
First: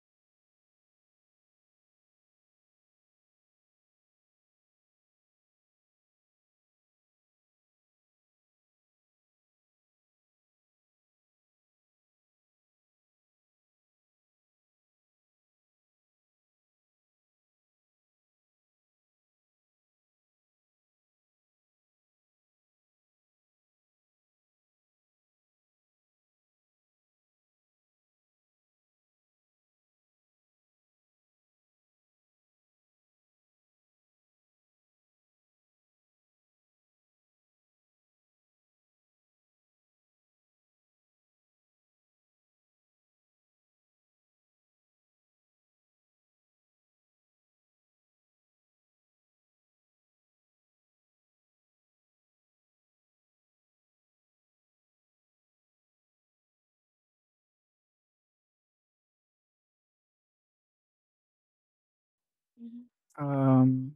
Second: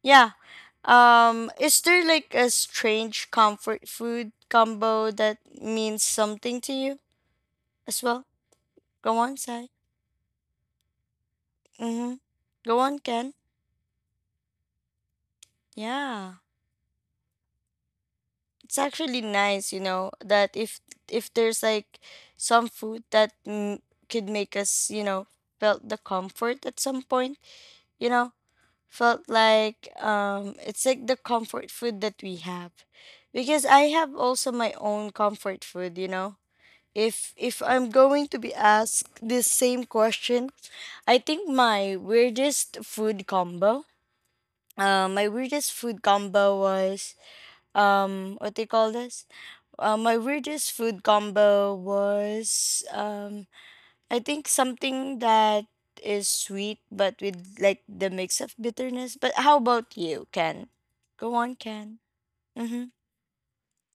yeah. Is there like a strange comfort food combo that means something to you as well? Go on, Sai. Mm-hmm. Go on, Ken. Yeah. It's actually nice, you know, that if there's like some food that could make us, you know, felt the comfort at some point, you know, felt like it's like the comfort food that we have. Because I have also my own comfort food, you know. If I'm going to be asked this same question, I think my weirdest food combo. My weirdest food combo was what they call this. My weirdest food combo was I think something that is sweet but with like the mix of bitterness. But how about you, Ken? Go on, Ken. Mhm.
um,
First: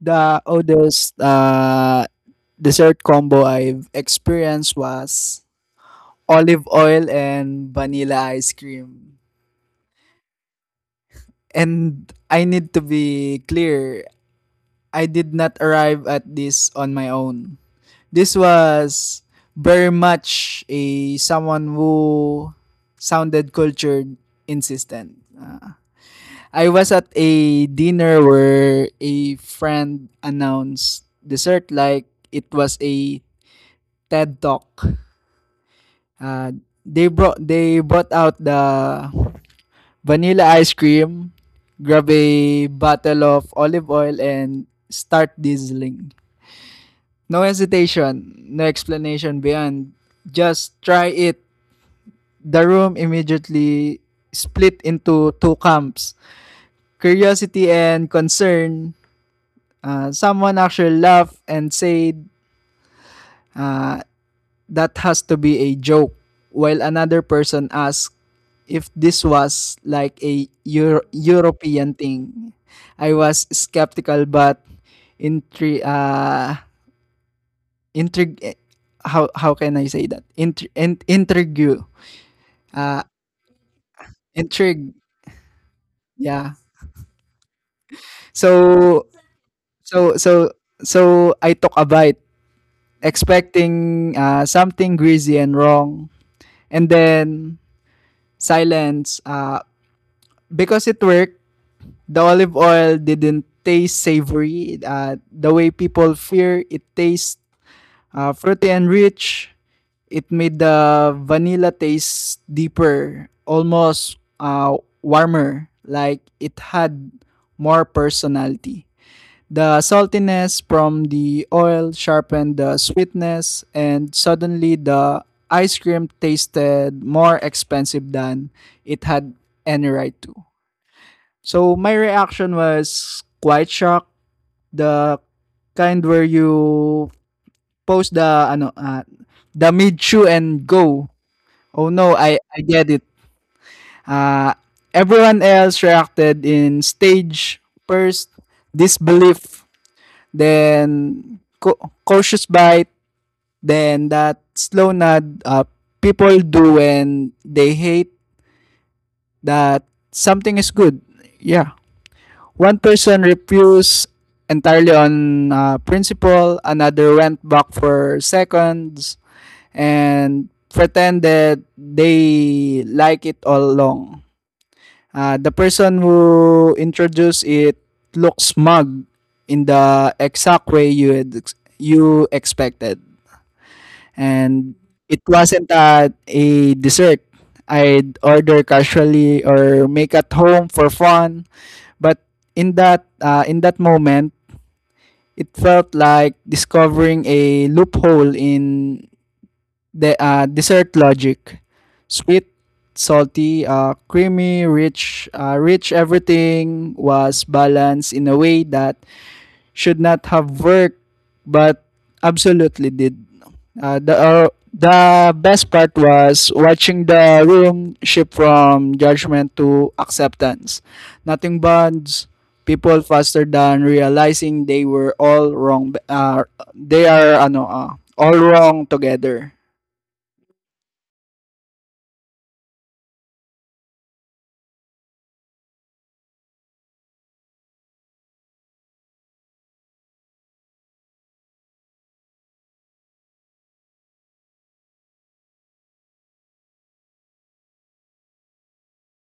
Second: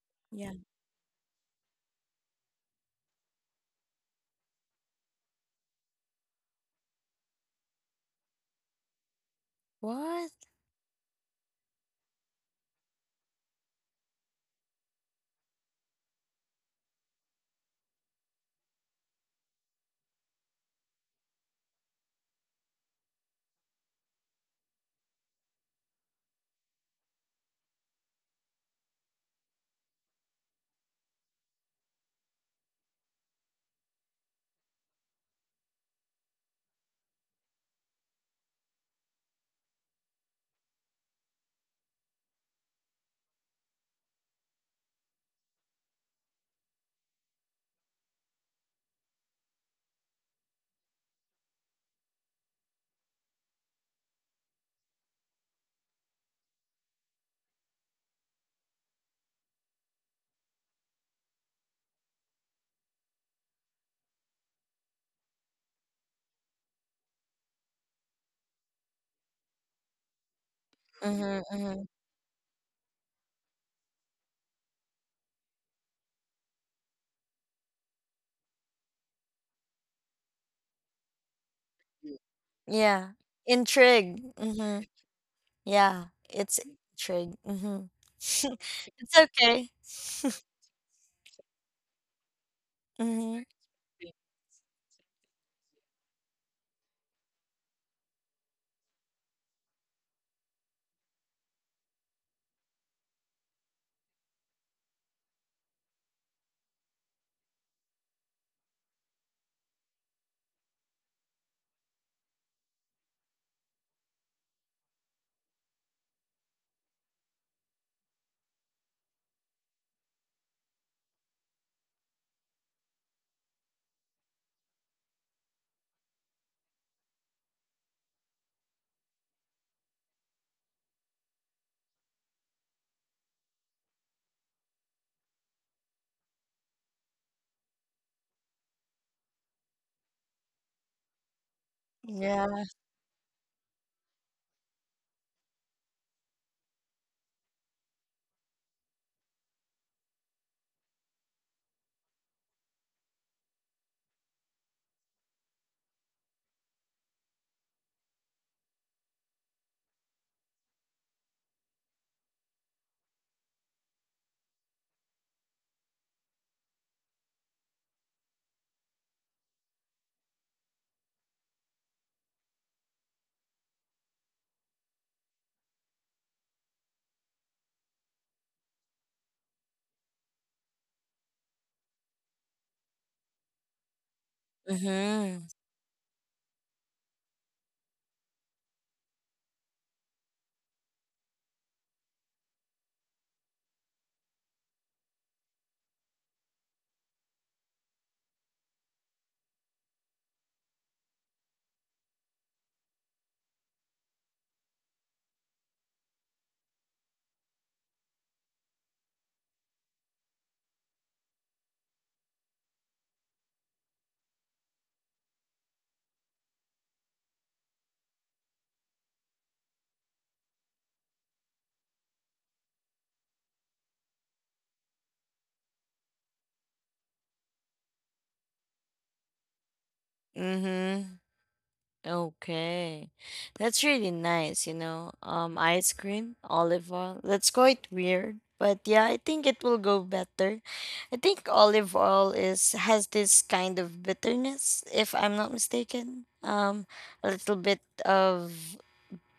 the
Yeah.
oldest dessert combo I've experienced was olive oil and vanilla ice cream.
What?
And I need to be clear, I did not arrive at this on my own. This was very much a someone who sounded cultured, insistent. I was at a dinner where a friend announced dessert like it was a TED Talk. Uh, they brought out the vanilla ice cream, grab a bottle of olive oil and start dizzling. No hesitation, no explanation beyond. Just try it. The room immediately split into two camps, curiosity and concern. Someone actually laughed and said, uh, that has to be a joke, while another person asked if this was like a
Mhm. Mhm.
European thing. I was skeptical but intri- uh, intrigue, how can I say that? Intrigue you. Uh
Yeah. Intrigue. Mm-hmm.
intrigue.
Yeah,
Yeah.
it's intrigue. Mhm. (laughs)
So
It's okay.
so so
(laughs)
so I took a bite
Mhm.
expecting something greasy and wrong, and then silence, because it worked. The olive oil didn't taste savory the way people fear it tastes, fruity and rich. It made the vanilla taste deeper, almost warmer, like it had more personality. The saltiness from the oil sharpened the sweetness, and suddenly the ice cream tasted more expensive than it had any right to. So my reaction was quite shocked. The kind where you post the ano the mid chew and go, oh no, I
Yeah.
I get it. Uh, Everyone else reacted in stage, first disbelief, then cautious bite, then that slow nod people do when they hate that something is good. Yeah. One person refused entirely on principle, another went back for seconds and pretended they like it all along. The person who introduced it looks smug in the exact way you expected, and it
Mhm.
wasn't at a dessert I'd order casually or make at home for fun. But in that moment, it felt like discovering a loophole in dessert logic. Sweet, salty, creamy, rich. Everything was balanced in a way that should not have worked, but absolutely did. The best part was watching the room shift from judgment to acceptance. Nothing bonds people faster than realizing they were all wrong, they are ano ah, all wrong together.
Mhm. Okay. That's really nice, you know. Ice cream, olive oil. That's quite weird, but yeah, I think it will go better. I think olive oil is has this kind of bitterness, if I'm not mistaken. A little bit of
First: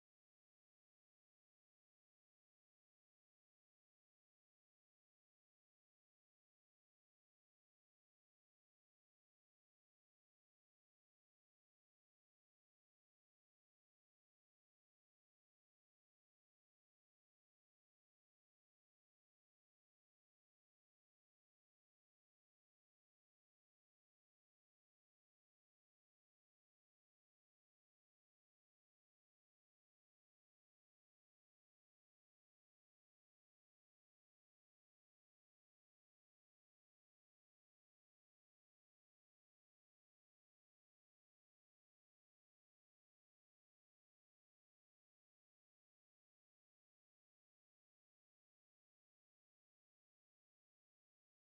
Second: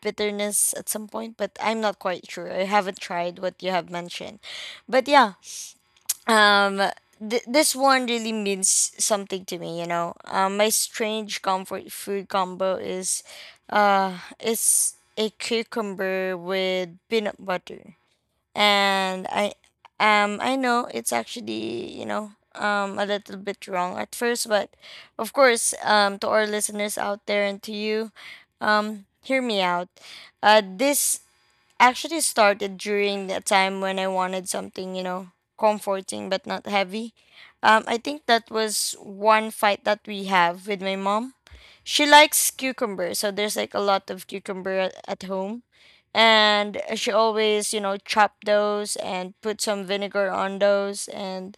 bitterness at some point, but I'm not quite sure. I haven't tried what you have mentioned. But yeah, um, this one really means something to me, you know. My strange comfort food combo is a cucumber with peanut butter, and I know it's actually, you know, a little bit wrong at first, but of course, to our listeners out there and to you, hear me out. This actually started during the time when I wanted something, you know, comforting but not heavy. I think that was one fight that we have with my mom. She likes cucumber, so there's like a lot of cucumber at home. And she always, you know, chop those and put some vinegar on those. And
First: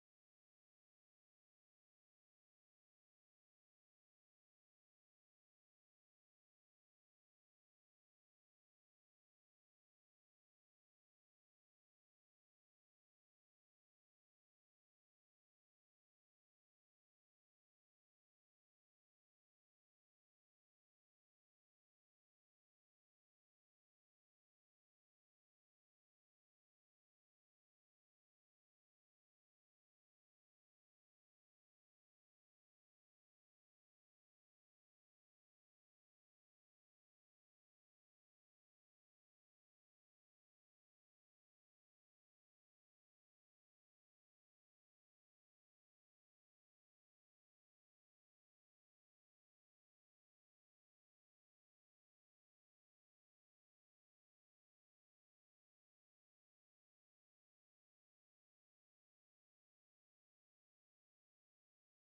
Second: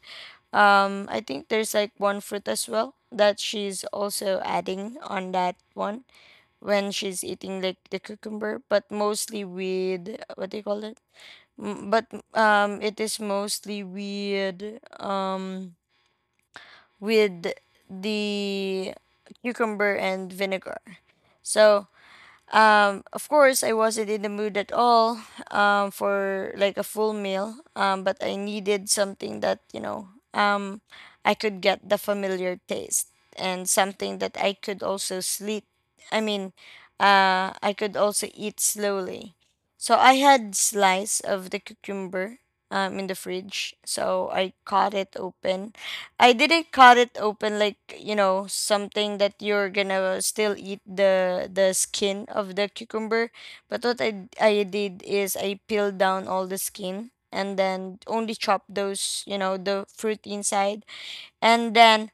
I think there's like one fruit as well that she's also adding on that one when she's eating like the cucumber, but mostly with what do you call it? But it is mostly with the cucumber and vinegar. So of course, I wasn't in the mood at all, for like a full meal, but I needed something that, you know, um, I could get the familiar taste and something that I could also sleep. I mean, I could also eat slowly. So I had slice of the cucumber in the fridge, so I cut it open. I didn't cut it open like, you know, something that you're gonna still eat the skin of the cucumber. But what I did is I peeled down all the skin and then only chop those, you know, the fruit inside. And then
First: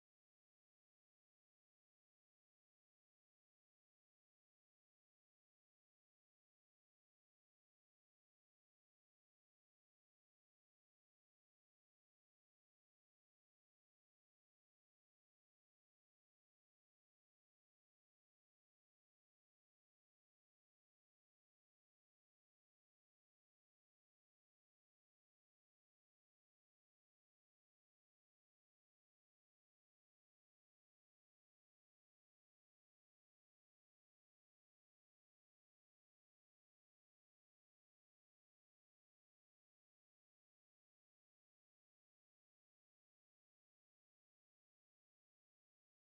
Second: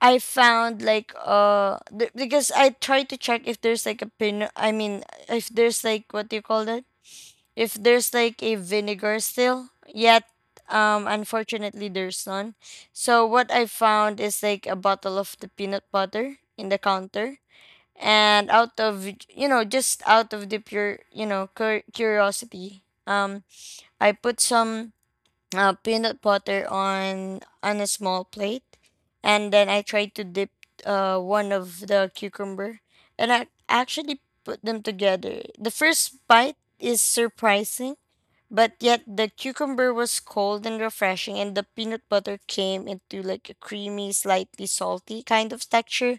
I found like because I tried to check if there's like a pin. I mean, if there's like, what do you call that, if there's like a vinegar still yet. Unfortunately there's none. So what I found is like a bottle of the peanut butter in the counter. And out of, you know, just out of the pure, you know, curiosity, I put some peanut butter on a small plate, and then I tried to dip one of the cucumber, and I actually put them together. The first bite is surprising, but yet the cucumber was cold and refreshing, and the peanut butter came into like a creamy, slightly salty kind of texture.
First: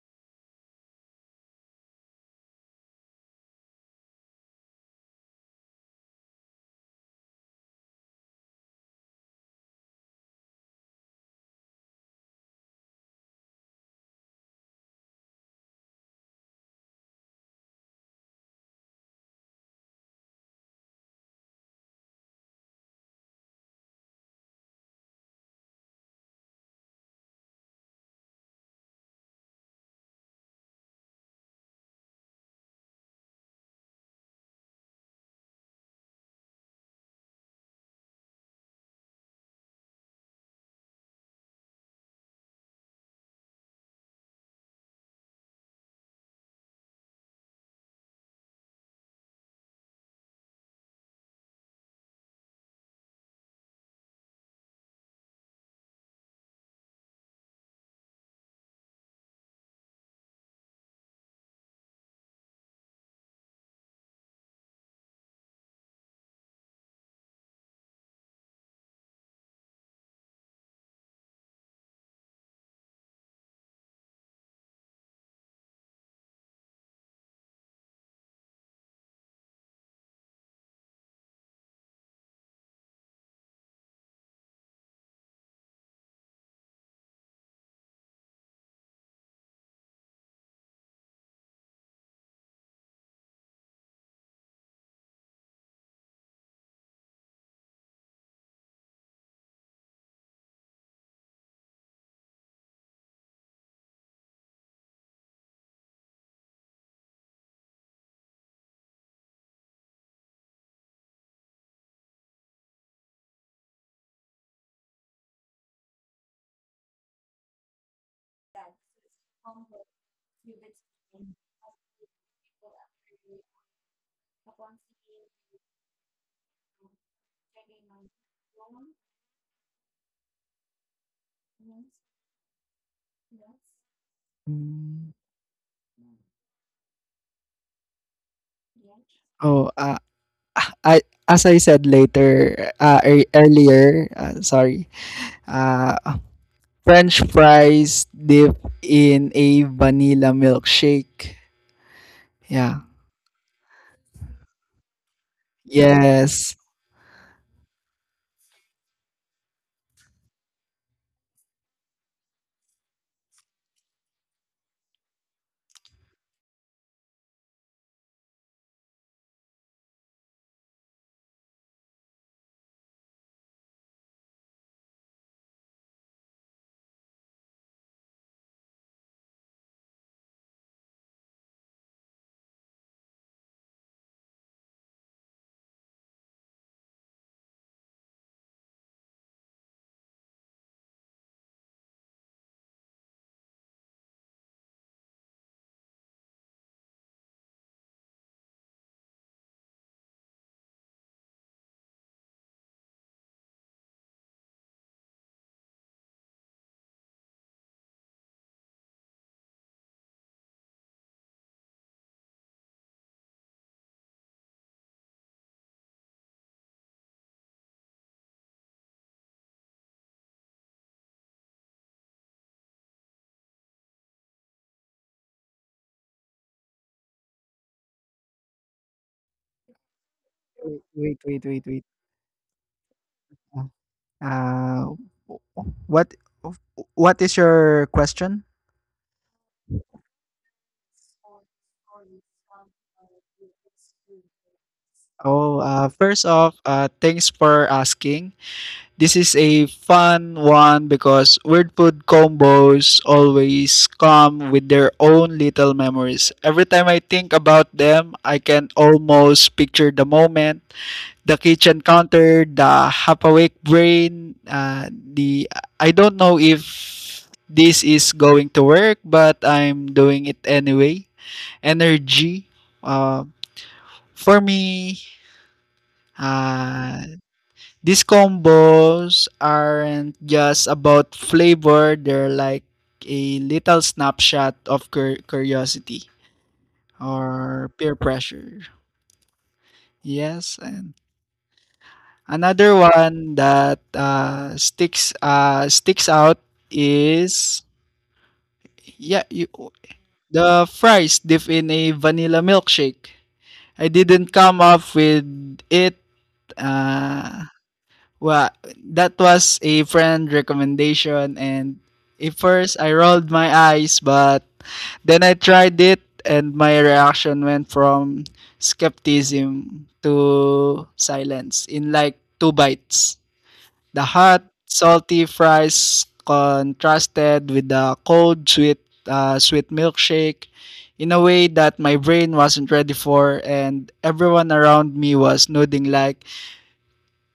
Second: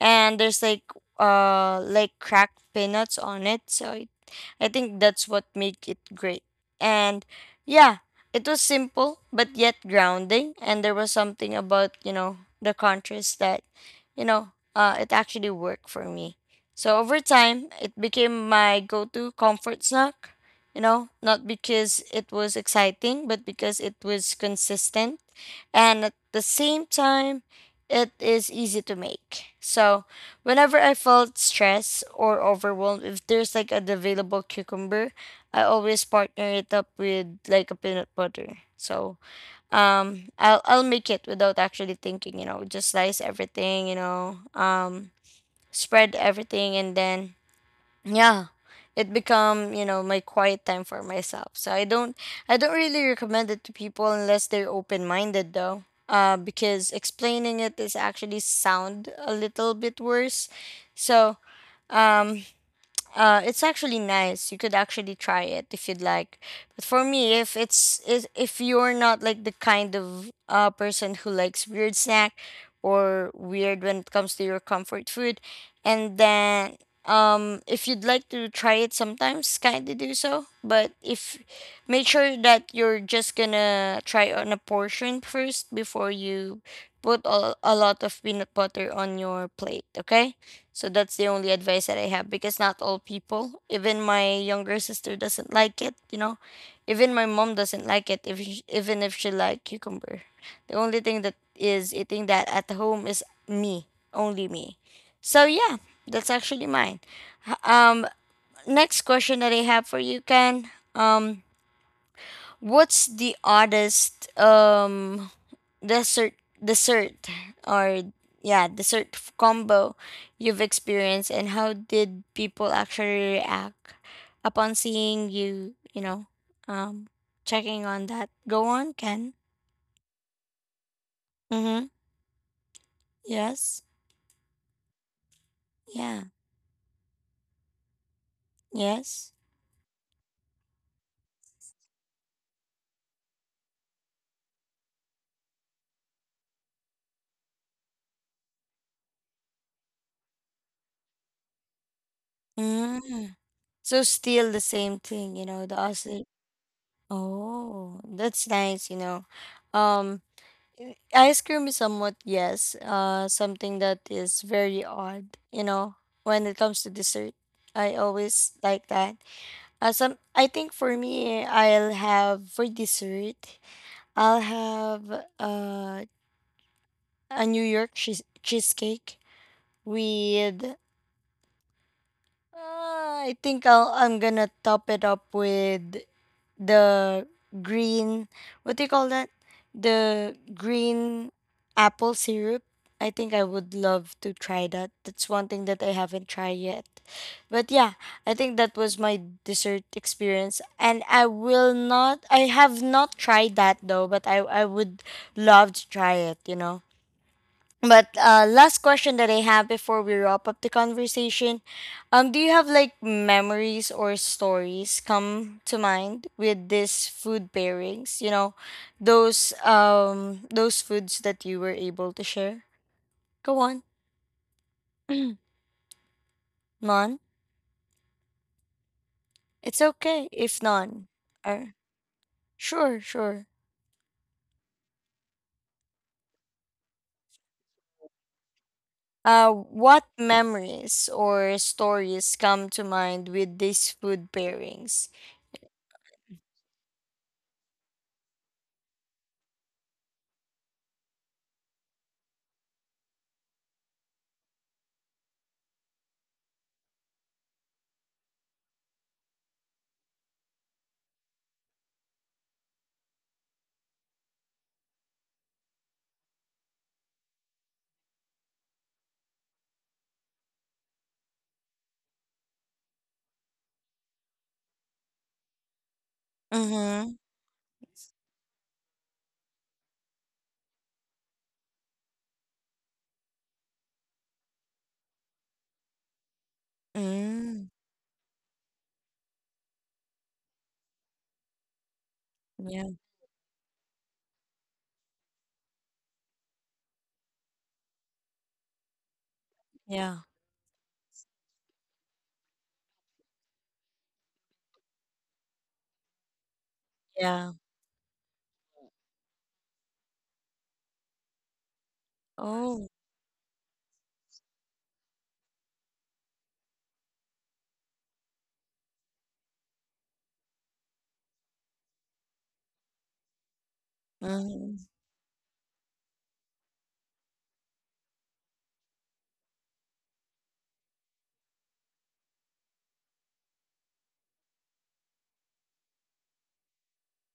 And there's like cracked peanuts on it, so I think that's what made it great. And yeah, it was simple but yet grounding, and there was something about, you know, the contrast that, you know, it actually worked for me. So over time it became my go-to comfort snack, you know, not because it was exciting but because it was consistent. And at the same time, it is easy to make. So whenever I felt stressed or overwhelmed, if there's like an available cucumber, I always partner it up with like a peanut butter. So, I'll make it without actually thinking. You know, just slice everything. You know, spread everything, and then yeah, it become, you know, my quiet time for myself. So I don't really recommend it to people unless they're open-minded though, because explaining it is actually sound a little bit worse. So um it's actually nice. You could actually try it if you'd like. But for me, if it's is if you're not like the kind of person who likes weird snack or weird when it comes to your comfort food, and then if you'd like to try it sometimes, kind of do so. But if, make sure that you're just gonna try on a portion first before you put a lot of peanut butter on your plate. Okay. So that's the only advice that I have, because not all people, even my younger sister doesn't like it, you know. Even my mom doesn't like it if sh even if she like cucumber. The only thing that is eating that at home is me, only me. So yeah, that's actually mine. H- Um Next question that I have for you, Ken. Um What's the oddest dessert dessert or yeah, combo you've experienced, and how did people actually react upon seeing you, you know, um checking on that? Go on, Ken. Mm-hmm. Yes.
Mm.
Yeah. Yes.
oh I as I said later earlier, sorry uh, French fries dipped in a vanilla milkshake. Yeah.
Mm. So still the same thing, you know, the oddest.
Yes.
Oh, that's nice, you know. um Ice cream is somewhat, yes, something that is very odd, you know, when it comes to dessert. I always like that. I think for me, I'll have for dessert, I'll have a New York cheesecake with, I think I'm gonna top it up with the green, what do you call that, the green apple syrup. I think I would love to try that. That's one thing that I haven't tried yet. But yeah, I think that was my dessert experience, and I have not tried that though, but I would love to try it, you know. But last question that I have before we wrap up the conversation, do you have like memories or stories come to mind with this food pairings? You know, those foods that you were able to share. Go on, (clears throat) none. It's okay if none.
Wait, wait, wait,
Uh,
wait.
sure, sure.
Uh, uh, w- w- what what is your question?
What memories or stories come to mind with these food pairings?
Oh, First off, thanks for asking. This is a fun one because weird food combos always come with their own little memories. Every time I think about them, I can almost picture the moment, the kitchen counter, the half awake brain, the I don't know if this is going to work, but I'm doing it anyway energy, uh, for me, uh,
Mm-hmm.
these combos aren't just about flavor; they're like a little snapshot of curiosity
Mm.
or peer pressure. Yes. And another
Yeah,
one that sticks out is yeah you,
yeah,
the fries dipped in a vanilla milkshake. I didn't come up with it. Uh,
yeah.
well, that was a friend recommendation, and at first
Oh.
I rolled my eyes, but then I tried it, and my reaction went from skepticism to silence in like two bites. The hot,
Mm-hmm.
salty fries contrasted with the cold, sweet milkshake in a way that my brain wasn't ready for, and everyone around me was nodding like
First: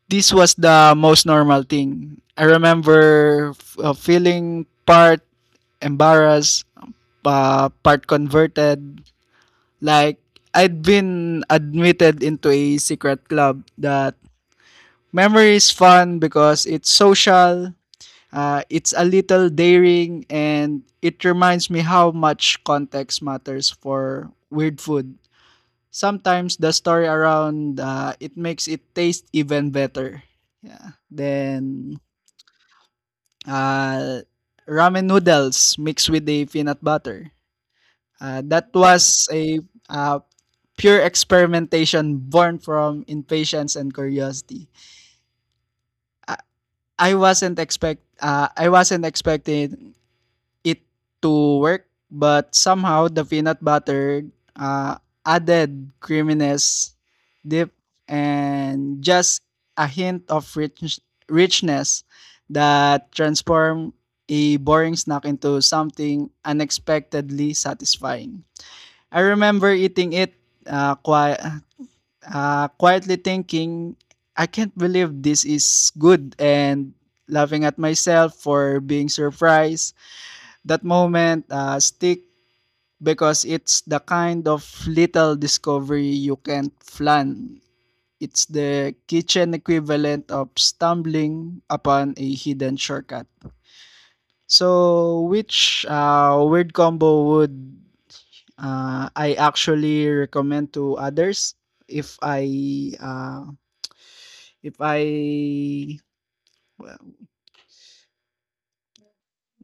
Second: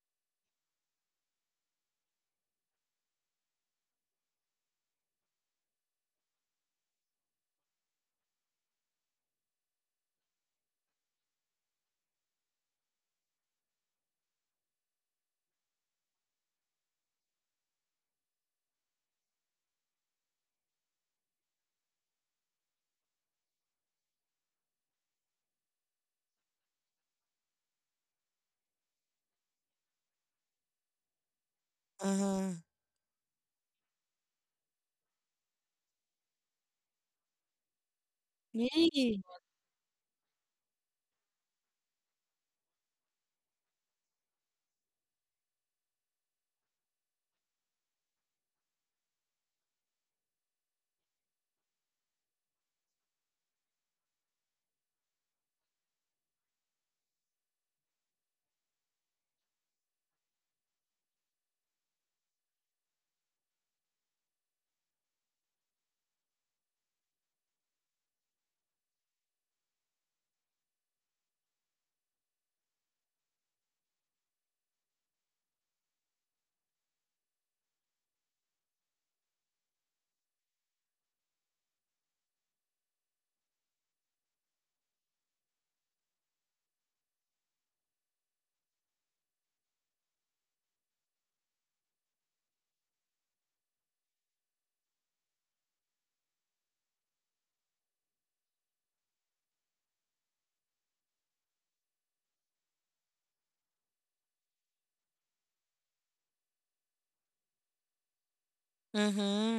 this was the most normal thing. I remember feeling part embarrassed, part converted, like I'd been admitted into a secret club. That memory is fun because it's social. It's a little daring and it reminds me how much context matters for weird food. Sometimes the story around it makes it taste even better. Yeah. Then
Mm-hmm.
uh, ramen noodles mixed with the peanut butter. That
Yeah.
was a uh, pure experimentation born from impatience and curiosity. I, I wasn't expecting it to work, but somehow the peanut butter uh, added creaminess, dip, and just a hint of richness that transformed a boring snack into something unexpectedly satisfying. I remember eating it uh, qui- quietly thinking, I can't believe this is good, and laughing at myself for being surprised. That moment stick because it's the kind of little discovery you can't plan. It's the kitchen equivalent of stumbling upon a hidden shortcut. So, which weird combo would I actually recommend to others? If I uh, if I well,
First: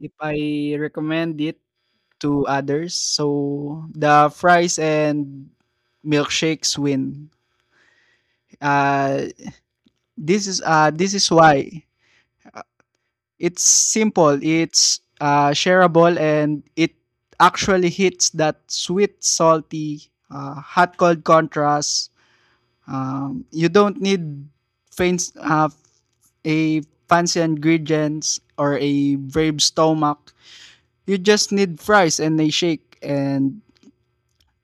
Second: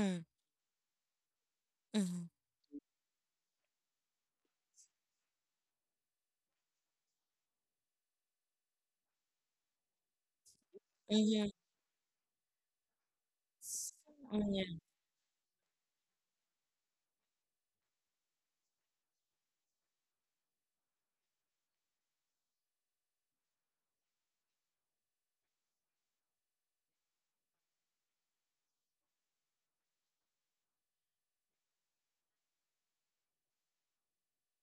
if I recommend it
Mm-hmm.
to others. So the fries and milkshakes win. Uh, this is why. Uh, it's simple.
Mm-hmm.
It's shareable and it actually hits that sweet, salty, hot cold contrast. You don't need fancy, uh, a fancy ingredients or a brave stomach. You just need fries and a shake, and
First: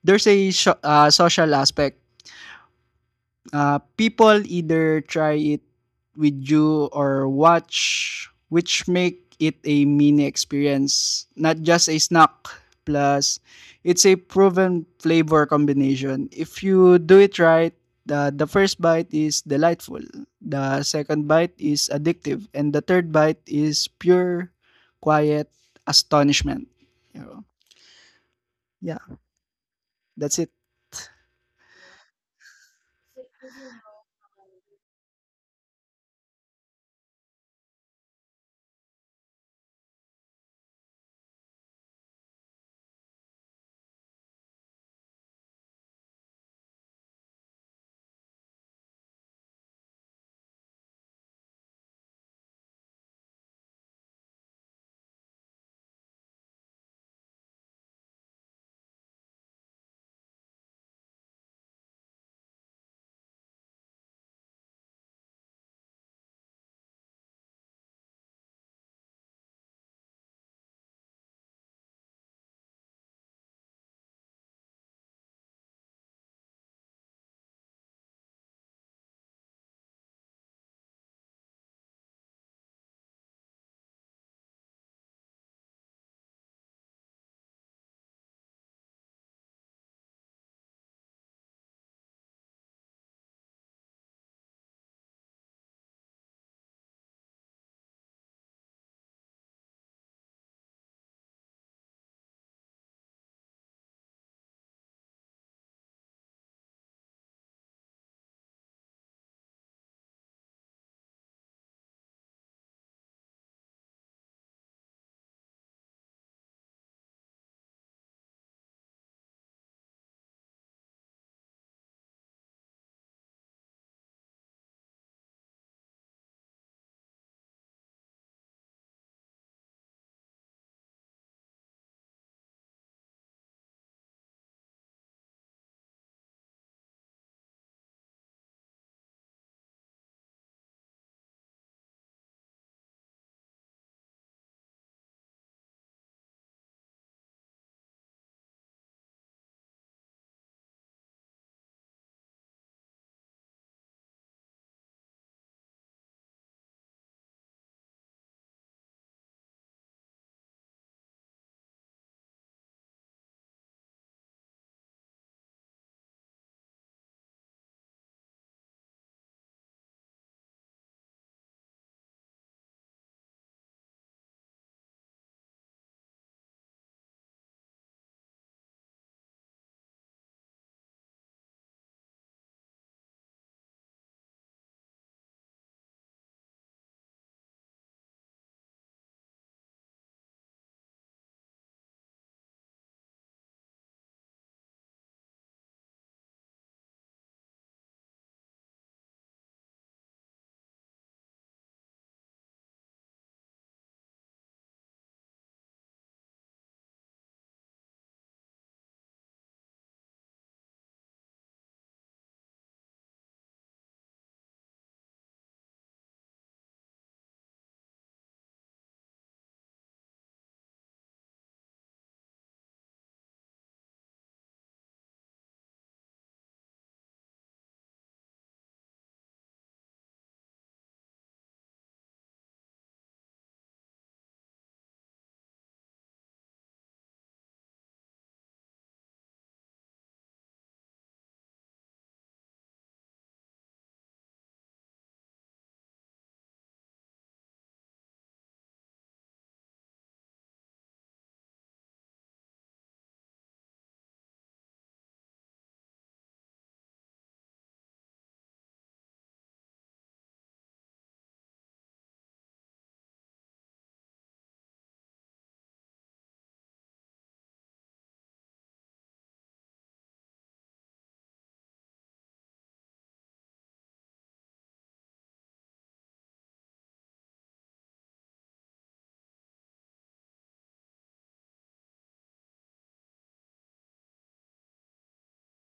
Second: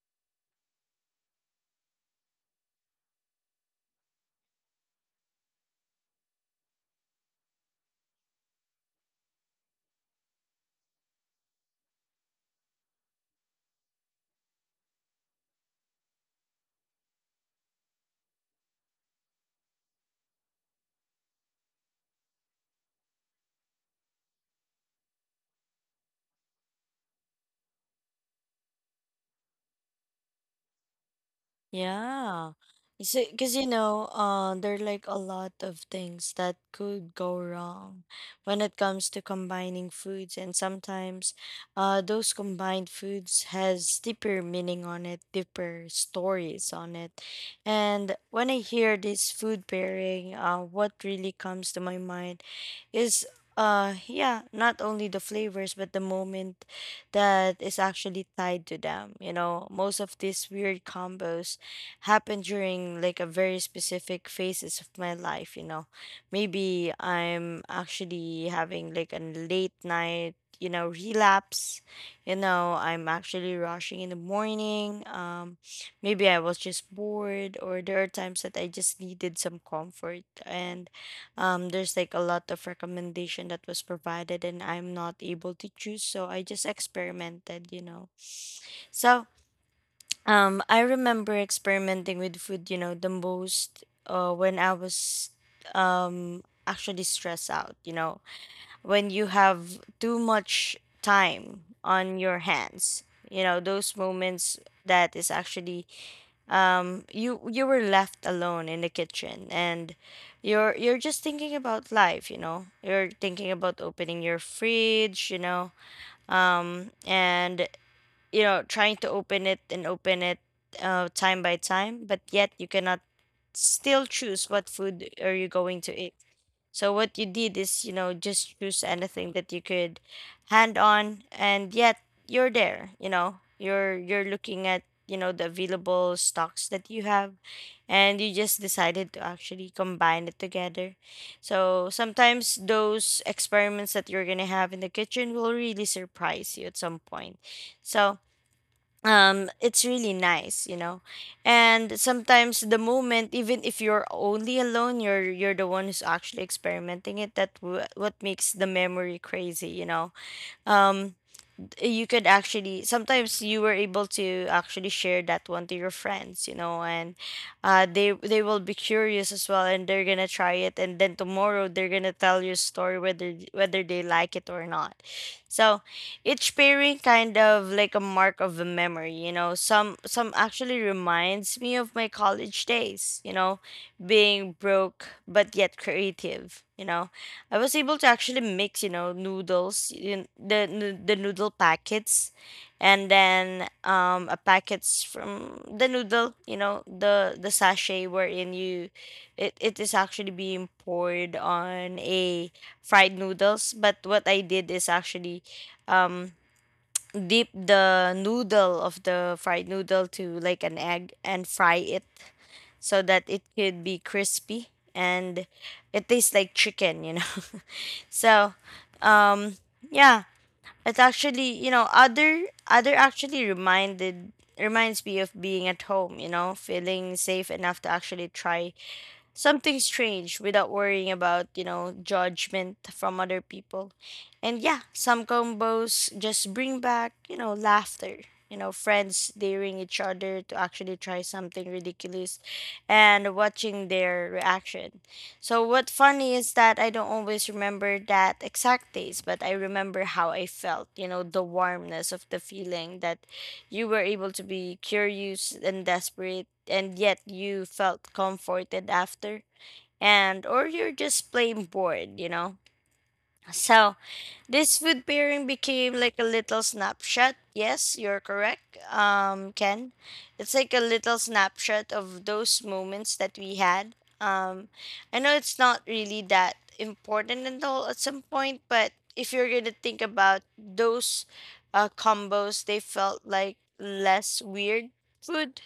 there's a social aspect. People either try it with you or watch, which make it a mini experience, not just a snack. Plus, it's a proven flavor combination. If you do it right, the first bite is delightful, the second bite is addictive, and the third bite is pure, quiet astonishment. You know? Yeah, that's it.
Yeah. So, because you know, there are like a lot of things that could go wrong when it comes to combining foods, and sometimes, those combined foods has deeper meaning on it, deeper stories on it. And when I hear this food pairing, what really comes to my mind is, yeah, not only the flavors but the moment that is actually tied to them. You know, most of these weird combos happened during like a very specific phases of my life, you know. Maybe I'm actually having like a late night, you know, relapse, you know. I'm actually rushing in the morning. Maybe I was just bored, or there are times that I just needed some comfort. And there's like a lot of recommendation that was provided and I'm not able to choose, so I just experimented, you know. So I remember experimenting with food, you know, the most when I was actually stressed out, you know, when you have too much time on your hands, you know, those moments that is actually, you were left alone in the kitchen and you're just thinking about life, you know, you're thinking about opening your fridge, you know, and you know, trying to open it and open it time by time, but yet you cannot still choose what food are you going to eat. So what you did is, you know, just choose anything that you could hand on, and yet you're there. You know, you're looking at, you know, the available stocks that you have, and you just decided to actually combine it together. So sometimes those experiments that you're gonna have in the kitchen will really surprise you at some point. So it's really nice, you know. And sometimes, the moment even if you're only alone, you're the one who's actually experimenting it, that what makes the memory crazy, you know. um you could actually sometimes, you were able to actually share that one to your friends, you know. And they will be curious as well, and they're gonna try it, and then tomorrow they're gonna tell your story, whether they like it or not. So each pairing, kind of like a mark of a memory, you know. Some actually reminds me of my college days, you know, being broke but yet creative, you know. I was able to actually mix, you know, noodles, in the the noodle packets, and then a packets from the noodle, you know, the sachet wherein you, it is actually being poured on a fried noodles. But what I did is actually, um, dip the noodle of the fried noodle to like an egg and fry it so that it could be crispy, and it tastes like chicken, you know. (laughs) So, um, yeah, it's actually, you know, other actually reminded reminds me of being at home. You know, feeling safe enough to actually try something strange without worrying about, you know, judgment from other people. And yeah, some combos just bring back, you know, laughter, you know, friends daring each other to actually try something ridiculous and watching their reaction. So what funny is that I don't always remember that exact taste, but I remember how I felt, you know, the warmness of the feeling that you were able to be curious and desperate, and yet you felt comforted after. And or you're just plain bored. So this food pairing became like a little snapshot. Yes, you're correct, Ken. It's like a little snapshot of those moments that we had. Um, I know it's not really that important at all at some point, but if you're gonna think about those combos, they felt like less weird food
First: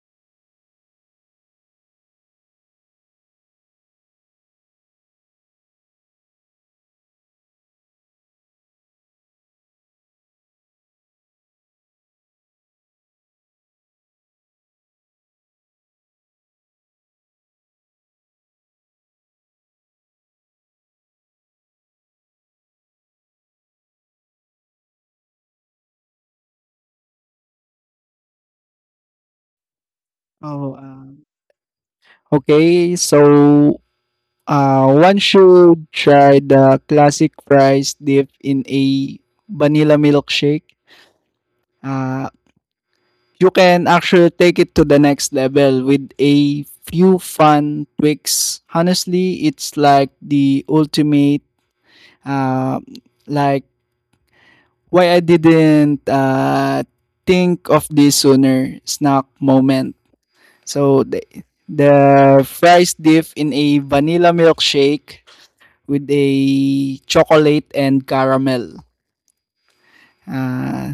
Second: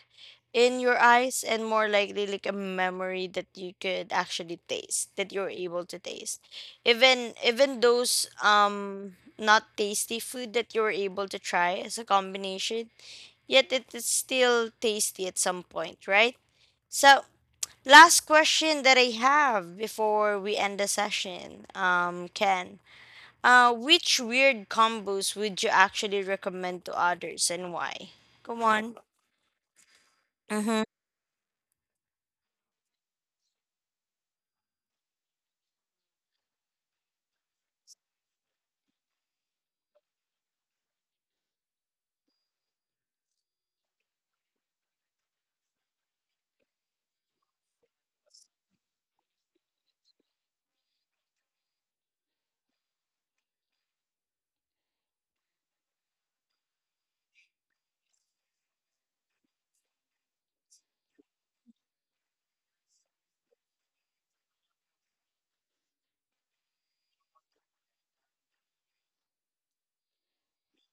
in your eyes and more likely like a memory that you could actually taste, that you're able to taste, even those not tasty food that you're able to try as a combination, yet it is still tasty at some point, right? So last question that I have before we end the session, Ken, which weird combos would you actually recommend to others, and why? Come on.
Oh,
Mm-hmm.
uh, Okay, so one should try the classic fries dipped in a vanilla milkshake. Uh, you can actually take it to the next level with a few fun tweaks. Honestly, it's like the ultimate. Uh, like why I didn't think of this sooner snack moment. So the fries dip in a vanilla milkshake with a chocolate and caramel. Uh,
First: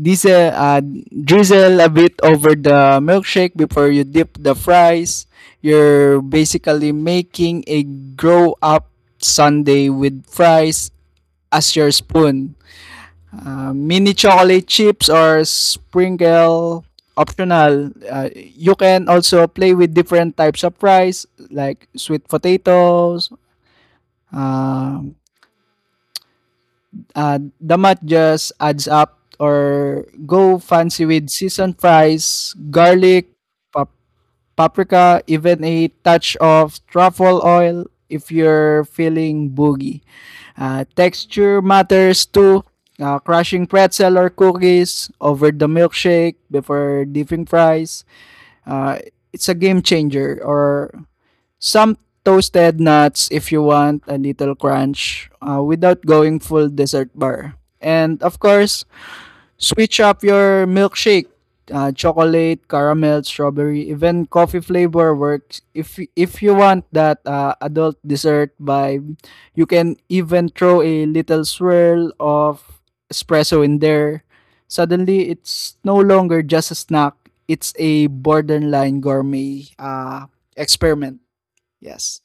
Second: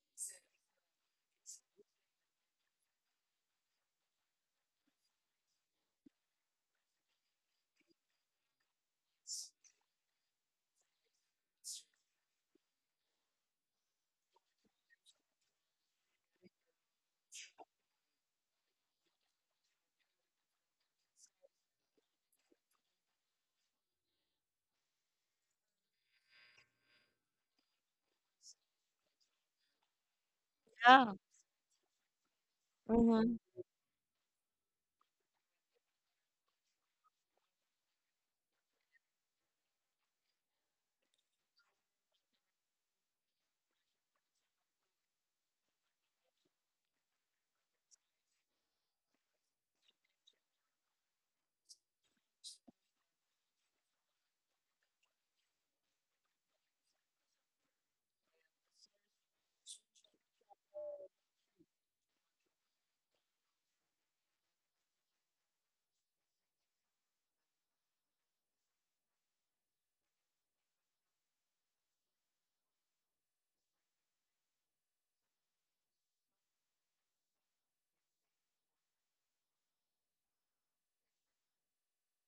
Diesel, drizzle a bit over the milkshake before you dip the fries. You're basically making a grow up sundae with fries as your spoon. Mini chocolate chips or sprinkle optional. You can also play with different types of fries like sweet potatoes, uh, the math just adds up, or go fancy
Yeah.
with seasoned fries, garlic,
Mm-hmm.
pap- paprika, even a touch of truffle oil if you're feeling boogie. Texture matters too. Crushing pretzel or cookies over the milkshake before dipping fries. Uh, it's a game changer, or some toasted nuts if you want a little crunch without going full dessert bar. And of course, switch up your milkshake. Chocolate, caramel, strawberry, even coffee flavor works. If you want that adult dessert vibe, you can even throw a little swirl of espresso in there. Suddenly, it's no longer just a snack. It's a borderline gourmet experiment. Yes.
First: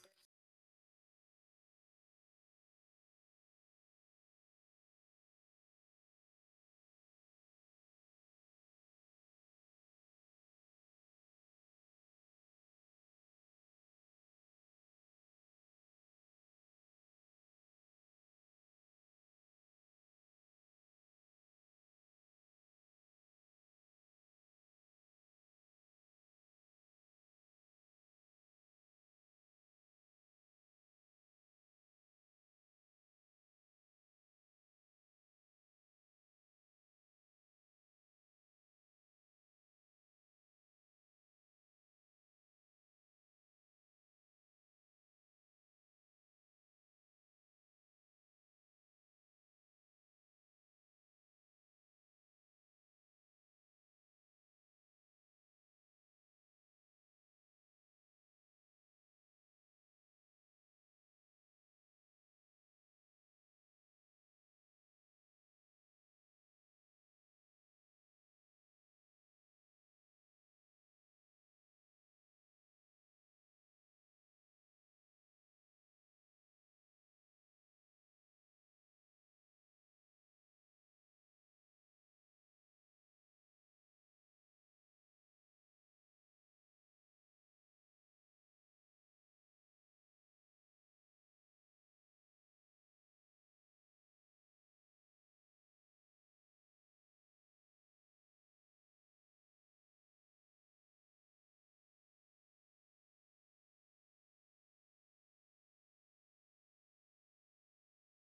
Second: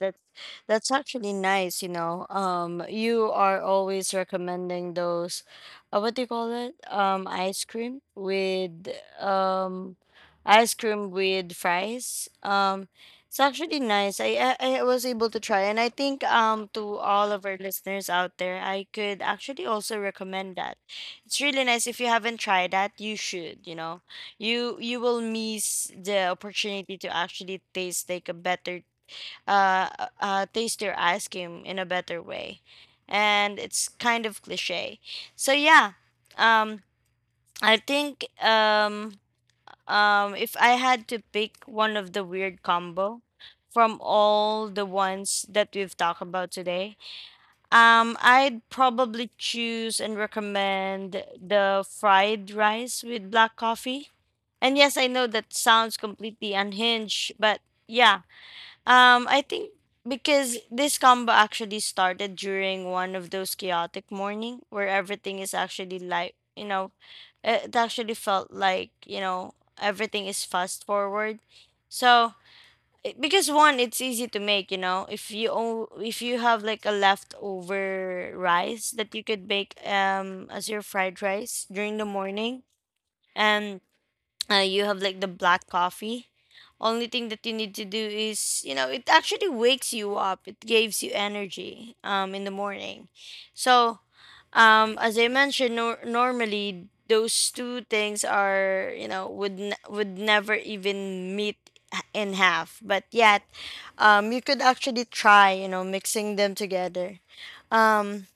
That's that's actually nice, you know. You are always recommending those, what do you call it? Um, ice cream with fries. It's actually nice. I was able to try, and I think to all of our listeners out there, I could actually also recommend that. It's really nice. If you haven't tried that, you should. You know, you will miss the opportunity to actually taste like a better taste your ice cream in a better way. And it's kind of cliche. So yeah, um, I think if I had to pick one of the weird combo from all the ones that we've talked about today, I'd probably choose and recommend the fried rice with black coffee. And yes, I know that sounds completely unhinged, but yeah, I think, because this combo actually started during one of those chaotic morning where everything is actually like, you know, it actually felt like, you know, everything is fast forward. So, because one, it's easy to make, you know, if you if you have like a leftover rice that you could make as your fried rice during the morning, and you have like the black coffee. Only thing that you need to do is, you know, it actually wakes you up, it gives you energy in the morning. So as I mentioned, normally those two things are, you know, would would never even meet in half, but yet you could actually try, you know, mixing them together. um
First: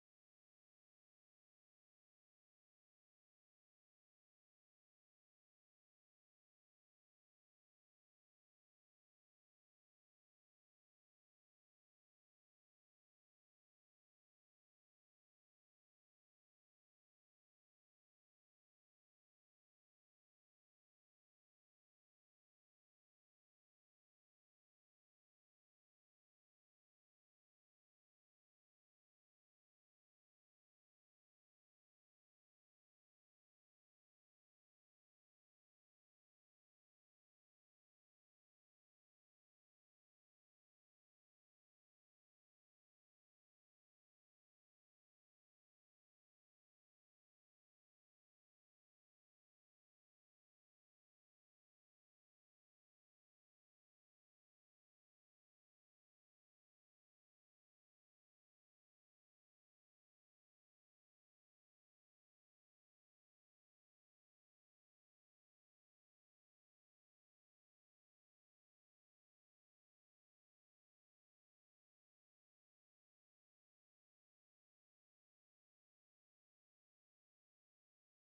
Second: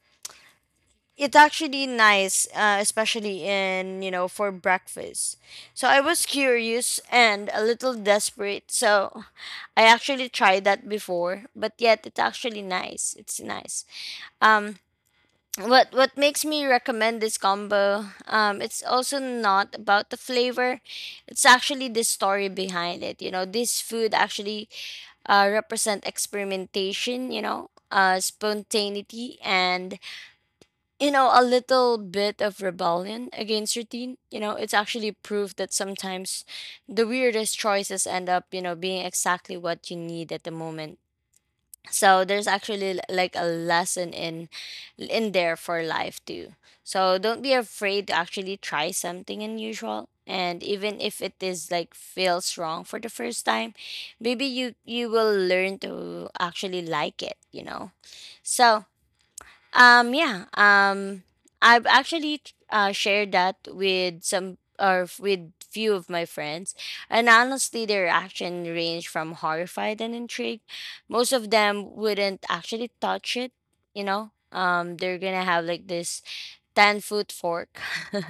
it's actually nice, especially in, you know, for breakfast. So I was curious and a little desperate. So (laughs) I actually tried that before, but yet it's actually nice. It's nice. Um, what makes me recommend this combo? It's also not about the flavor. It's actually the story behind it. You know, this food actually represent experimentation. You know, spontaneity and, you know, a little bit of rebellion against routine. You know, it's actually proof that sometimes the weirdest choices end up, you know, being exactly what you need at the moment. So there's actually like a lesson in there for life too. So don't be afraid to actually try something unusual, and even if it is like feels wrong for the first time, maybe you will learn to actually like it, you know. So um, yeah. Um, I've actually shared that with some or with few of my friends, and honestly, their reaction ranged from horrified and intrigued. Most of them wouldn't actually touch it. You know, they're gonna have like this 10-foot fork,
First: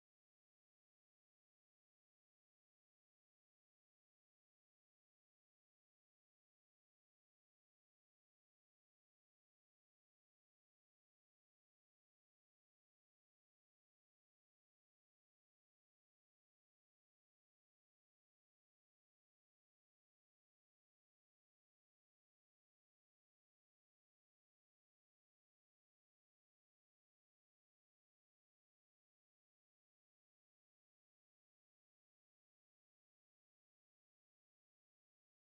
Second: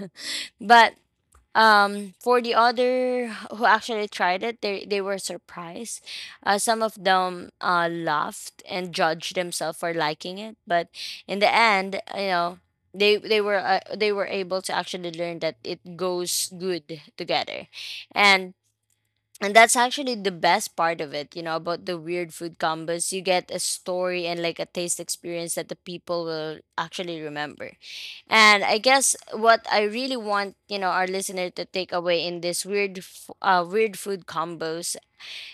(laughs) but for the other who actually tried it, they were surprised. Some of them laughed and judged themselves for liking it, but in the end, you know, they were they were able to actually learn that it goes good together, and and that's actually the best part of it, you know, about the weird food combos. You get a story and like a taste experience that the people will actually remember. And I guess what I really want, you know, our listener to take away in this weird, weird food combos,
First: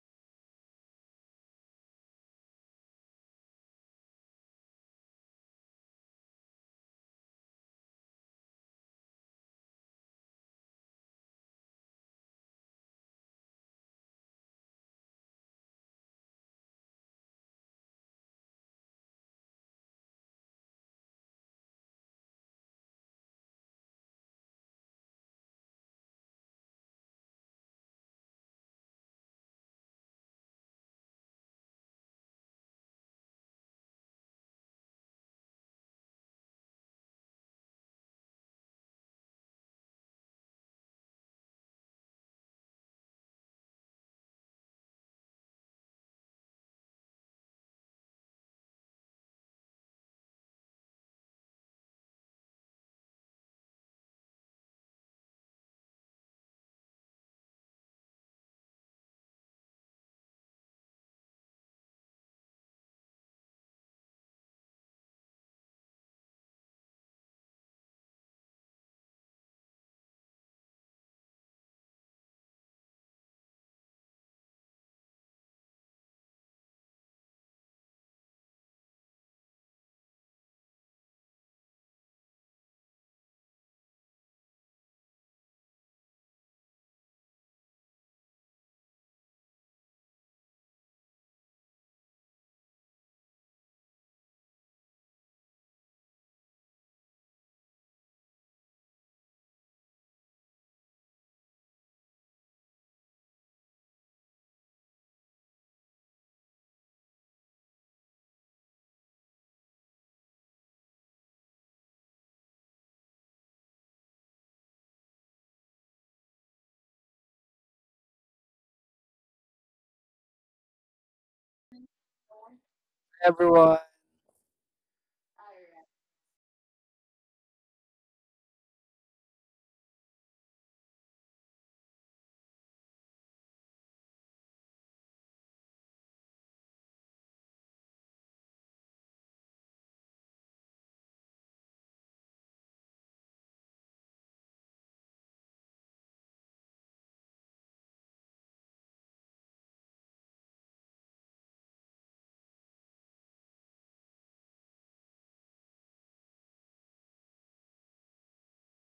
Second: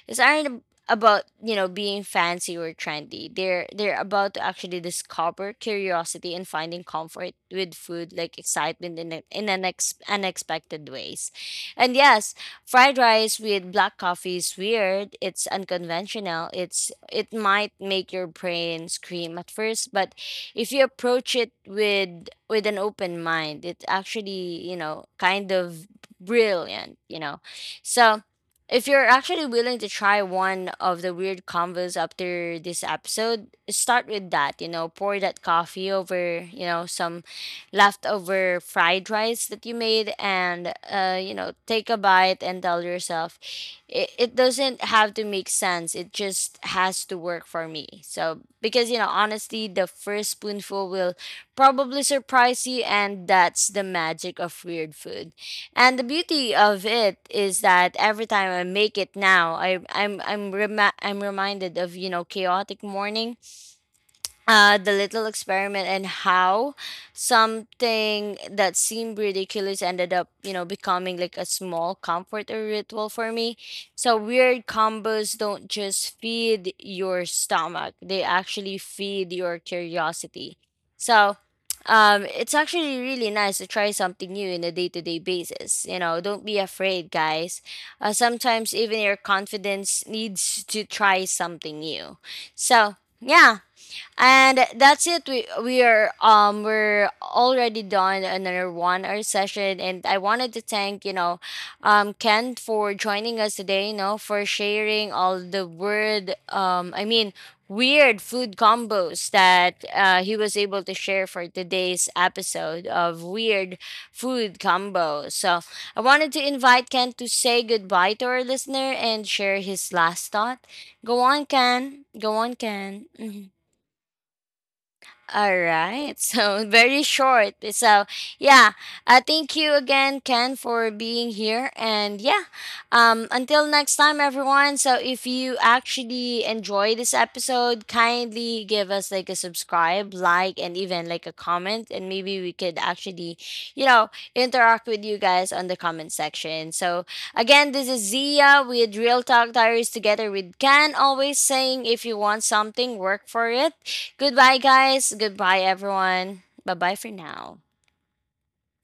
these aren't about, you know, being fancy or trendy. They're about to actually discover curiosity and finding comfort with food, like excitement in unexpected ways. And yes, fried rice with black coffee is weird. It's unconventional. It might make your brain scream at first, but if you approach it with an open mind, it's actually, you know, kind of brilliant. You know, so. If you're actually willing to try one of the weird combos after this episode, start with that. You know, pour that coffee over, you know, some leftover fried rice that you made, and, you know, take a bite and tell yourself, it doesn't have to make sense. It just has to work for me. So, because, you know, honestly, the first spoonful will probably surprise you, and that's the magic of weird food. And the beauty of it is that every time I make it now, I I'm rema I'm reminded of, you know, chaotic morning, the little experiment, and how something that seemed ridiculous ended up, you know, becoming like a small comfort or ritual for me. So weird combos don't just feed your stomach; they actually feed your curiosity. So. It's actually really nice to try something new in a day-to-day basis. You know, don't be afraid, guys. Sometimes even your confidence needs to try something new. So, yeah, and that's it. We are we're already done another 1-hour session, and I wanted to thank, you know, Ken for joining us today, you know, for sharing all the word I mean weird food combos that he was able to share for today's episode of weird food combos. So I wanted to invite Ken to say goodbye to our listener and share his last thought. Go on, Ken. Go on, Ken. Mhm.
Everyone.
All right. So (laughs) very short. So yeah, thank you again, Ken, for being here. And yeah, until next time, everyone. So if you actually enjoy this episode, kindly give us like a subscribe, like, and even like a comment, and maybe we could actually, you know, interact with you guys on the comment section. So again, this is Zia with Real Talk Diaries together with Ken. Always saying, if you want something, work for it. Goodbye, guys. Goodbye, everyone. Bye bye for now.